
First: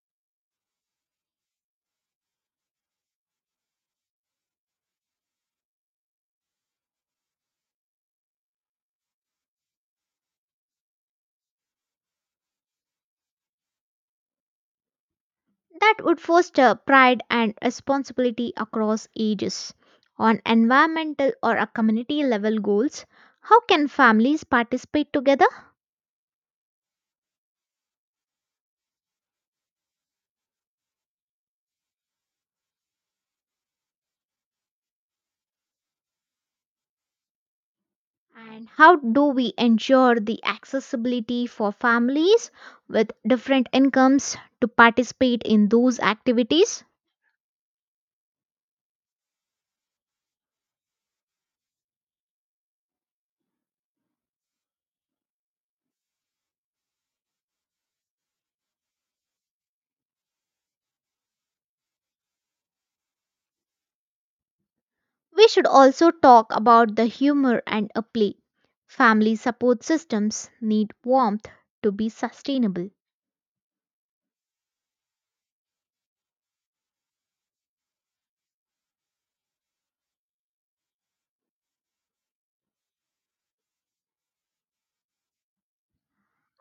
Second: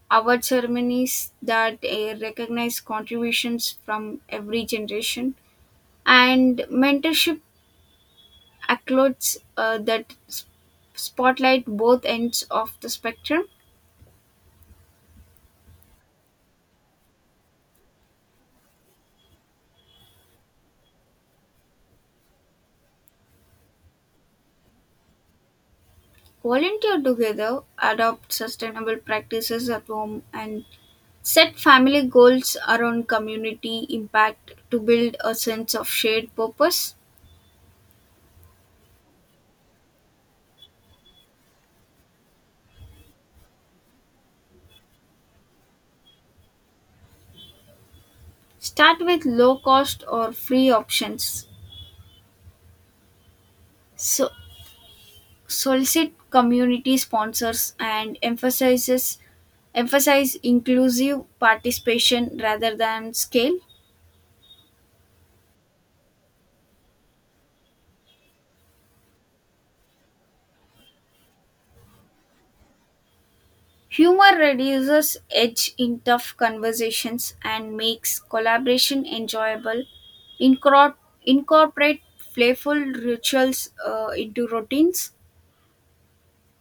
Speaker 2: award ceremonies that recognize contributions from every generation and mentorship accolades that spotlight both ends of the spectrum.
Speaker 1: That would foster pride and responsibility across ages. On environmental or a community level goals, how can families participate together?
Speaker 2: Volunteer together, adopt sustainable practices at home and set family goals around community impact to build a sense of shared purpose.
Speaker 1: And how do we ensure the accessibility for families with different incomes to participate in those activities?
Speaker 2: Start with low cost or free options, so solicit community sponsors and emphasize inclusive participation rather than scale.
Speaker 1: We should also talk about the humor and a play. Family support systems need warmth to be sustainable.
Speaker 2: Humor reduces edge in tough conversations and makes collaboration enjoyable. Incor- Incorporate playful rituals into routines.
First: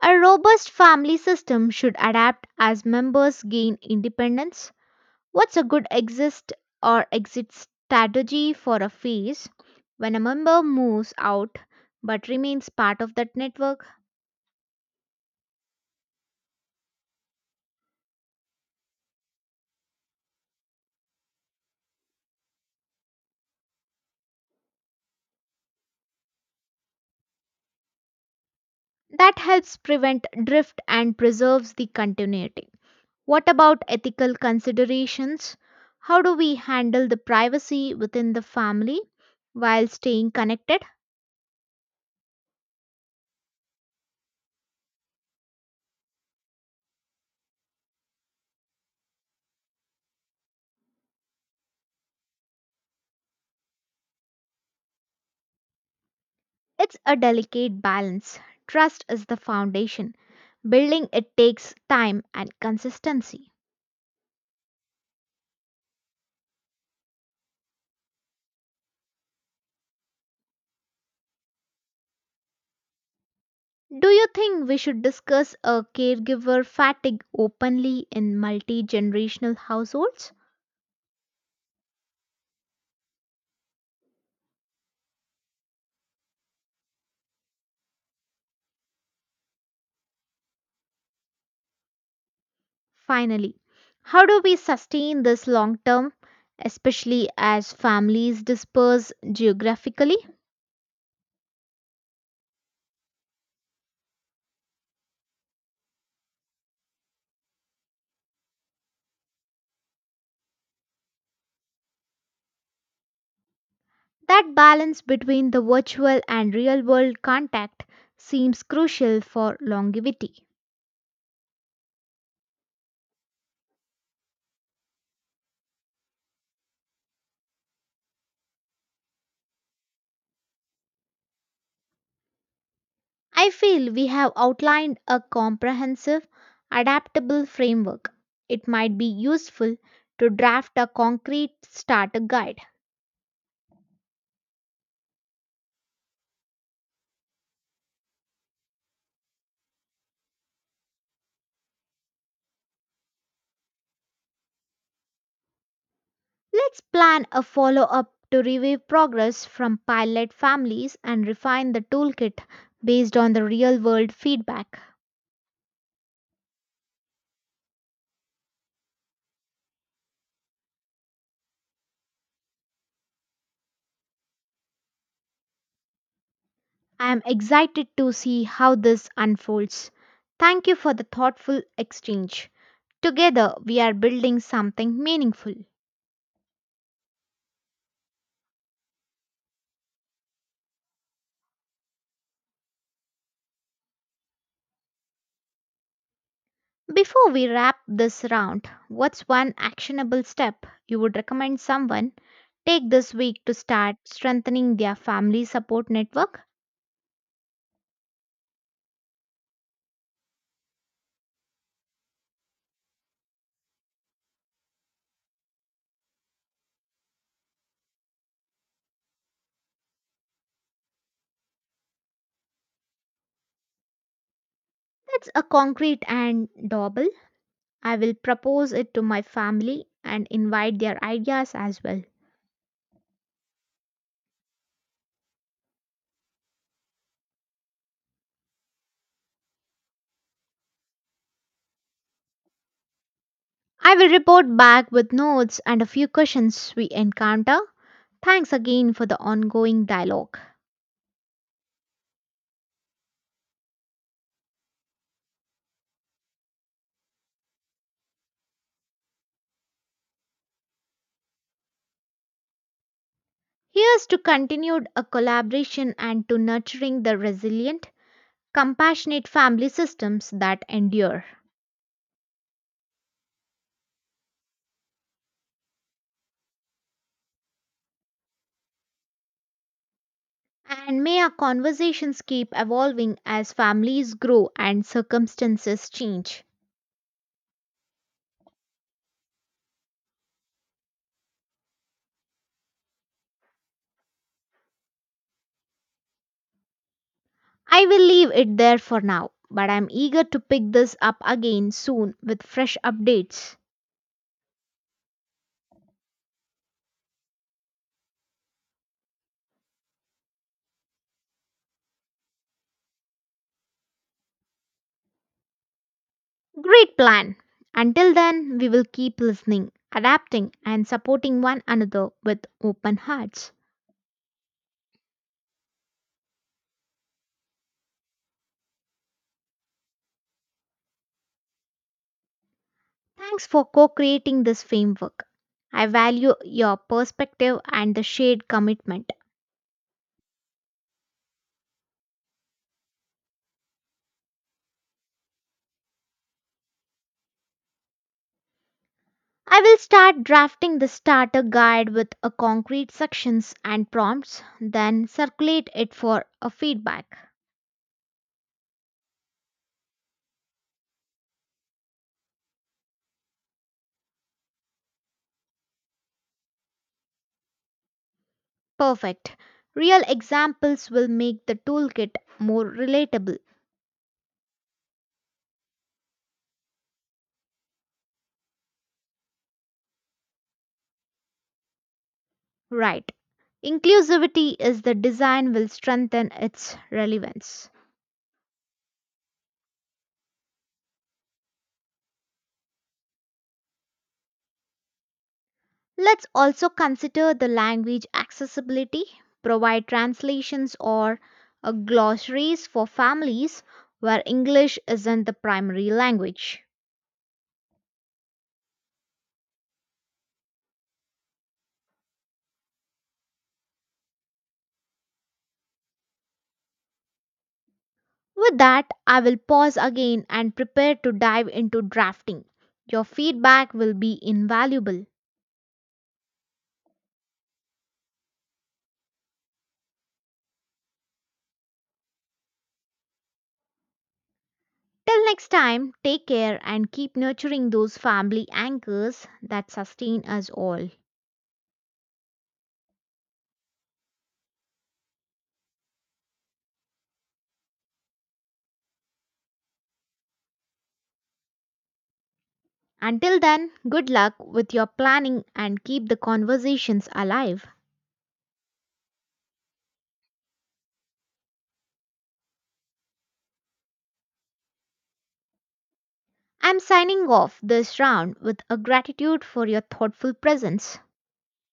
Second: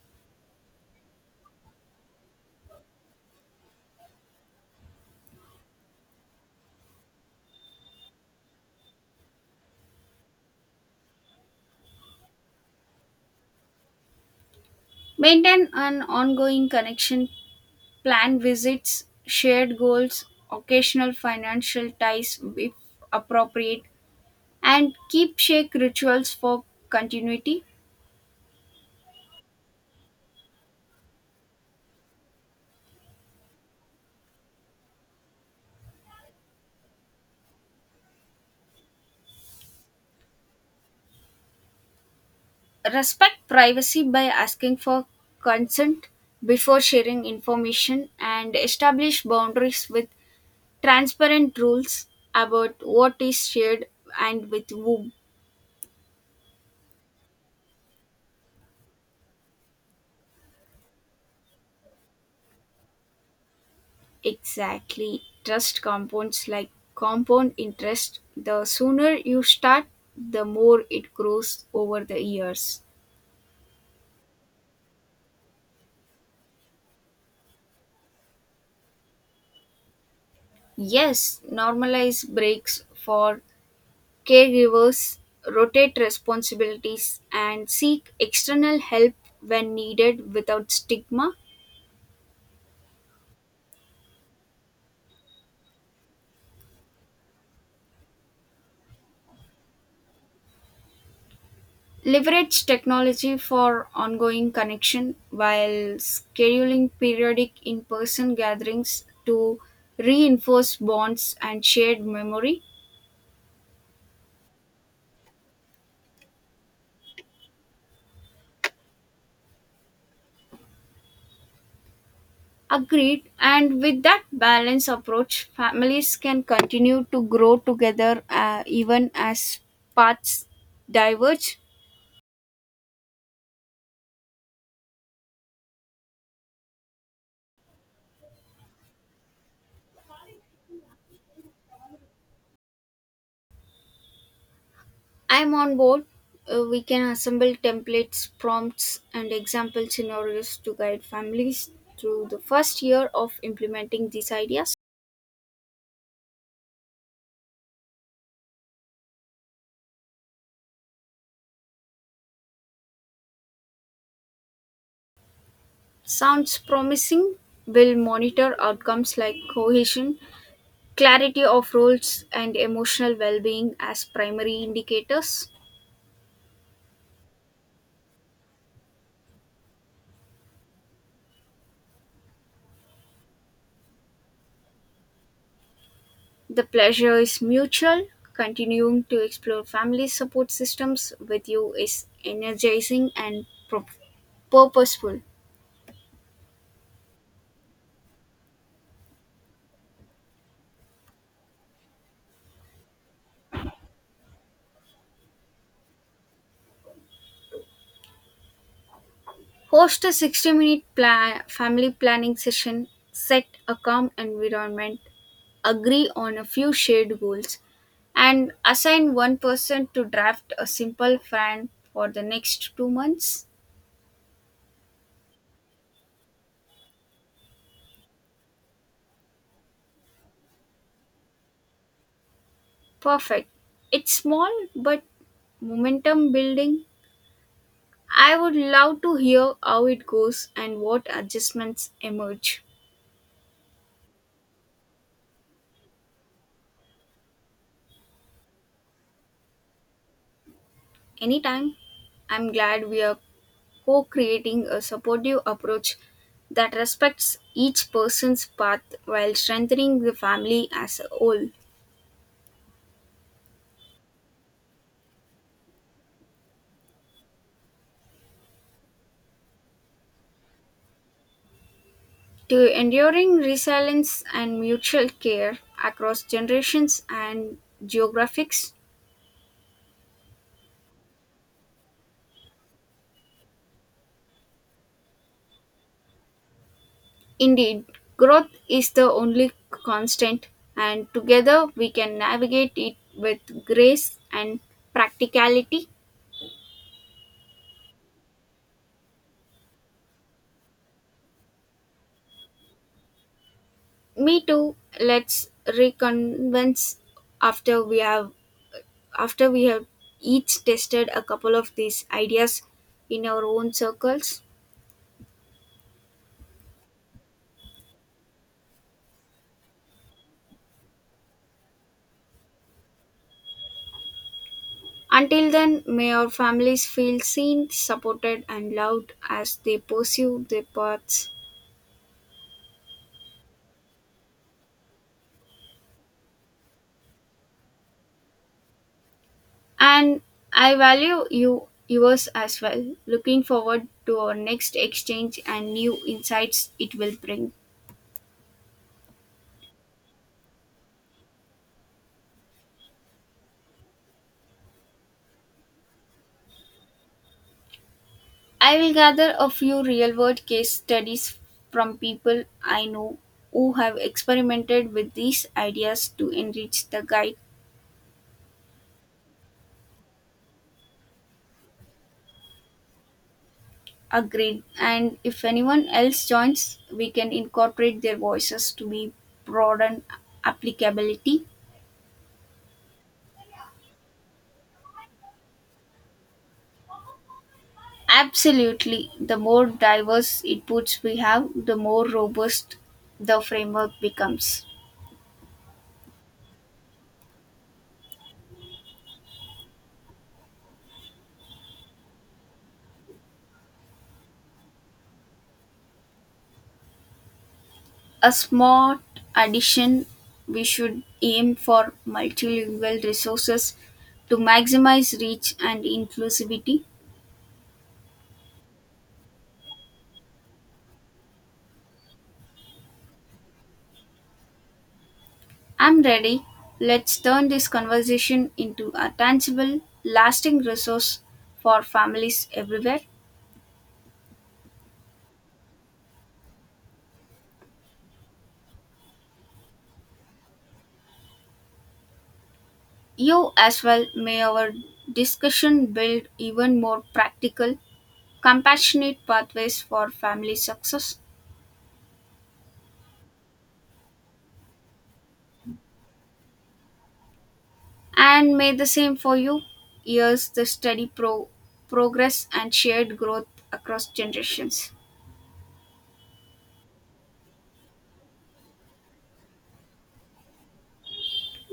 Speaker 1: A robust family system should adapt as members gain independence. What's a good exist or exit strategy for a phase when a member moves out but remains part of that network?
Speaker 2: Maintain an ongoing connection. Plan visits, shared goals, occasional financial ties if appropriate, and keep shake rituals for continuity.
Speaker 1: That helps prevent drift and preserves the continuity. What about ethical considerations? How do we handle the privacy within the family while staying connected?
Speaker 2: Respect privacy by asking for consent before sharing information and establish boundaries with transparent rules about what is shared and with whom.
Speaker 1: It's a delicate balance. Trust is the foundation. Building it takes time and consistency.
Speaker 2: Exactly. Trust compounds like compound interest. The sooner you start, the more it grows over the years.
Speaker 1: Do you think we should discuss a caregiver fatigue openly in multi generational households?
Speaker 2: Yes, normalize breaks for caregivers, rotate responsibilities and seek external help when needed without stigma.
Speaker 1: Finally, how do we sustain this long term, especially as families disperse geographically?
Speaker 2: Leverage technology for ongoing connection while scheduling periodic in person gatherings to reinforce bonds and shared memory.
Speaker 1: That balance between the virtual and real world contact seems crucial for longevity.
Speaker 2: Agreed. And with that balanced approach, families can continue to grow together, even as paths diverge.
Speaker 1: I feel we have outlined a comprehensive, adaptable framework. It might be useful to draft a concrete starter guide.
Speaker 2: I'm on board. We can assemble templates, prompts, and example scenarios to guide families through the first year of implementing these ideas.
Speaker 1: Let's plan a follow up to review progress from pilot families and refine the toolkit based on the real world feedback.
Speaker 2: Sounds promising. We'll monitor outcomes like cohesion, clarity of roles, and emotional well being as primary indicators.
Speaker 1: I am excited to see how this unfolds. Thank you for the thoughtful exchange. Together, we are building something meaningful.
Speaker 2: The pleasure is mutual. Continuing to explore family support systems with you is energizing and purposeful.
Speaker 1: Before we wrap this round, what's one actionable step you would recommend someone take this week to start strengthening their family support network?
Speaker 2: Host a 60-minute plan family planning session, set a calm environment, agree on a few shared goals, and assign one person to draft a simple plan for the next 2 months.
Speaker 1: That's a concrete and doable. I will propose it to my family and invite their ideas as well.
Speaker 2: Perfect. It's small but momentum building. I would love to hear how it goes and what adjustments emerge.
Speaker 1: I will report back with notes and a few questions we encounter. Thanks again for the ongoing dialogue.
Speaker 2: Anytime, I'm glad we are co creating a supportive approach that respects each person's path while strengthening the family as a whole.
Speaker 1: Here's to continued a collaboration and to nurturing the resilient compassionate family systems that endure.
Speaker 2: To enduring resilience and mutual care across generations and geographics.
Speaker 1: And may our conversations keep evolving as families grow and circumstances change.
Speaker 2: Indeed, growth is the only constant, and together we can navigate it with grace and practicality.
Speaker 1: I will leave it there for now, but I'm eager to pick this up again soon with fresh updates.
Speaker 2: Me too. Let's reconvince after we have after we have each tested a couple of these ideas in our own circles.
Speaker 1: Great plan! Until then, we will keep listening, adapting, and supporting one another with open hearts.
Speaker 2: Until then, may our families feel seen, supported, and loved as they pursue their paths.
Speaker 1: Thanks for co creating this framework. I value your perspective and the shared commitment.
Speaker 2: And I value you yours as well. Looking forward to our next exchange and new insights it will bring.
Speaker 1: I will start drafting the starter guide with a concrete sections and prompts, then circulate it for a feedback.
Speaker 2: I will gather a few real world case studies from people I know who have experimented with these ideas to enrich the guide.
Speaker 1: Perfect. Real examples will make the toolkit more relatable.
Speaker 2: Agreed. And if anyone else joins, we can incorporate their voices to be broaden applicability.
Speaker 1: Right. Inclusivity is the design will strengthen its relevance.
Speaker 2: Absolutely. The more diverse inputs we have, the more robust the framework becomes.
Speaker 1: Let's also consider the language accessibility, provide translations or glossaries for families where English isn't the primary language.
Speaker 2: A smart addition, we should aim for multilingual resources to maximize reach and inclusivity.
Speaker 1: With that, I will pause again and prepare to dive into drafting. Your feedback will be invaluable.
Speaker 2: I'm ready. Let's turn this conversation into a tangible, lasting resource for families everywhere.
Speaker 1: Till next time, take care and keep nurturing those family anchors that sustain us all.
Speaker 2: You as well, may our discussion build even more practical, compassionate pathways for family success.
Speaker 1: Until then, good luck with your planning and keep the conversations alive.
Speaker 2: And may the same for you. Years, the steady progress and shared growth across generations.
Speaker 1: I'm signing off this round with a gratitude for your thoughtful presence.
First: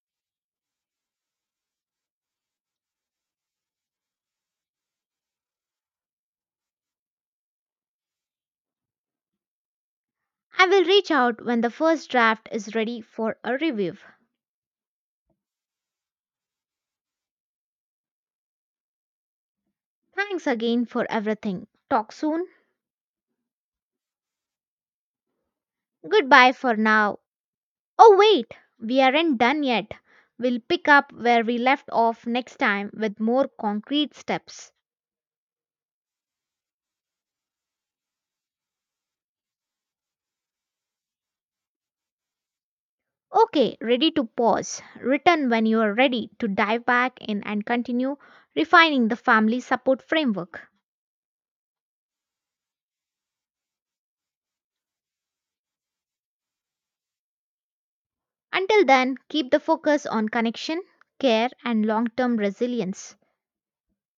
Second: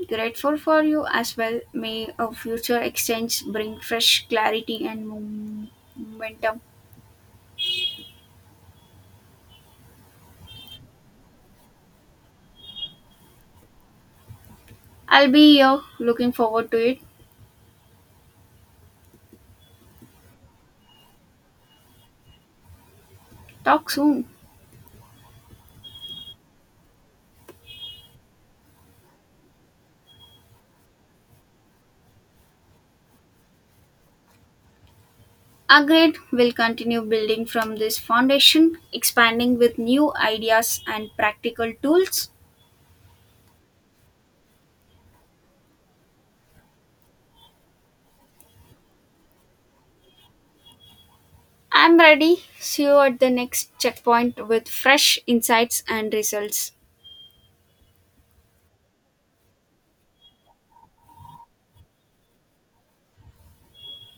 Speaker 2: Grateful for you as well. May our future exchange bring fresh clarity and momentum.
Speaker 1: I will reach out when the first draft is ready for a review.
Speaker 2: I'll be here looking forward to it.
Speaker 1: Thanks again for everything. Talk soon.
Speaker 2: Talk soon.
Speaker 1: Goodbye for now. Oh, wait, we aren't done yet. We'll pick up where we left off next time with more concrete steps.
Speaker 2: Agreed, will continue building from this foundation, expanding with new ideas and practical tools.
Speaker 1: Okay, ready to pause. Return when you are ready to dive back in and continue refining the family support framework.
Speaker 2: I'm ready. See you at the next checkpoint with fresh insights and results.
Speaker 1: Until then, keep the focus on connection, care, and long term resilience.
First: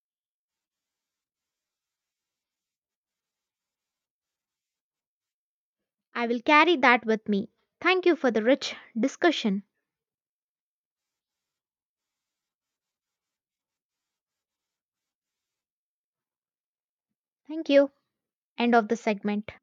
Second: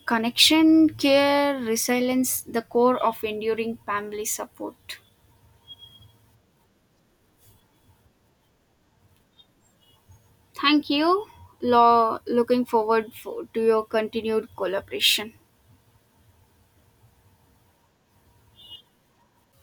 Speaker 2: Connection, care, resilience, the core of enduring family support.
Speaker 1: I will carry that with me. Thank you for the rich discussion.
Speaker 2: Thank you. Looking to your continued collaboration.
Speaker 1: Thank you. End of the segment.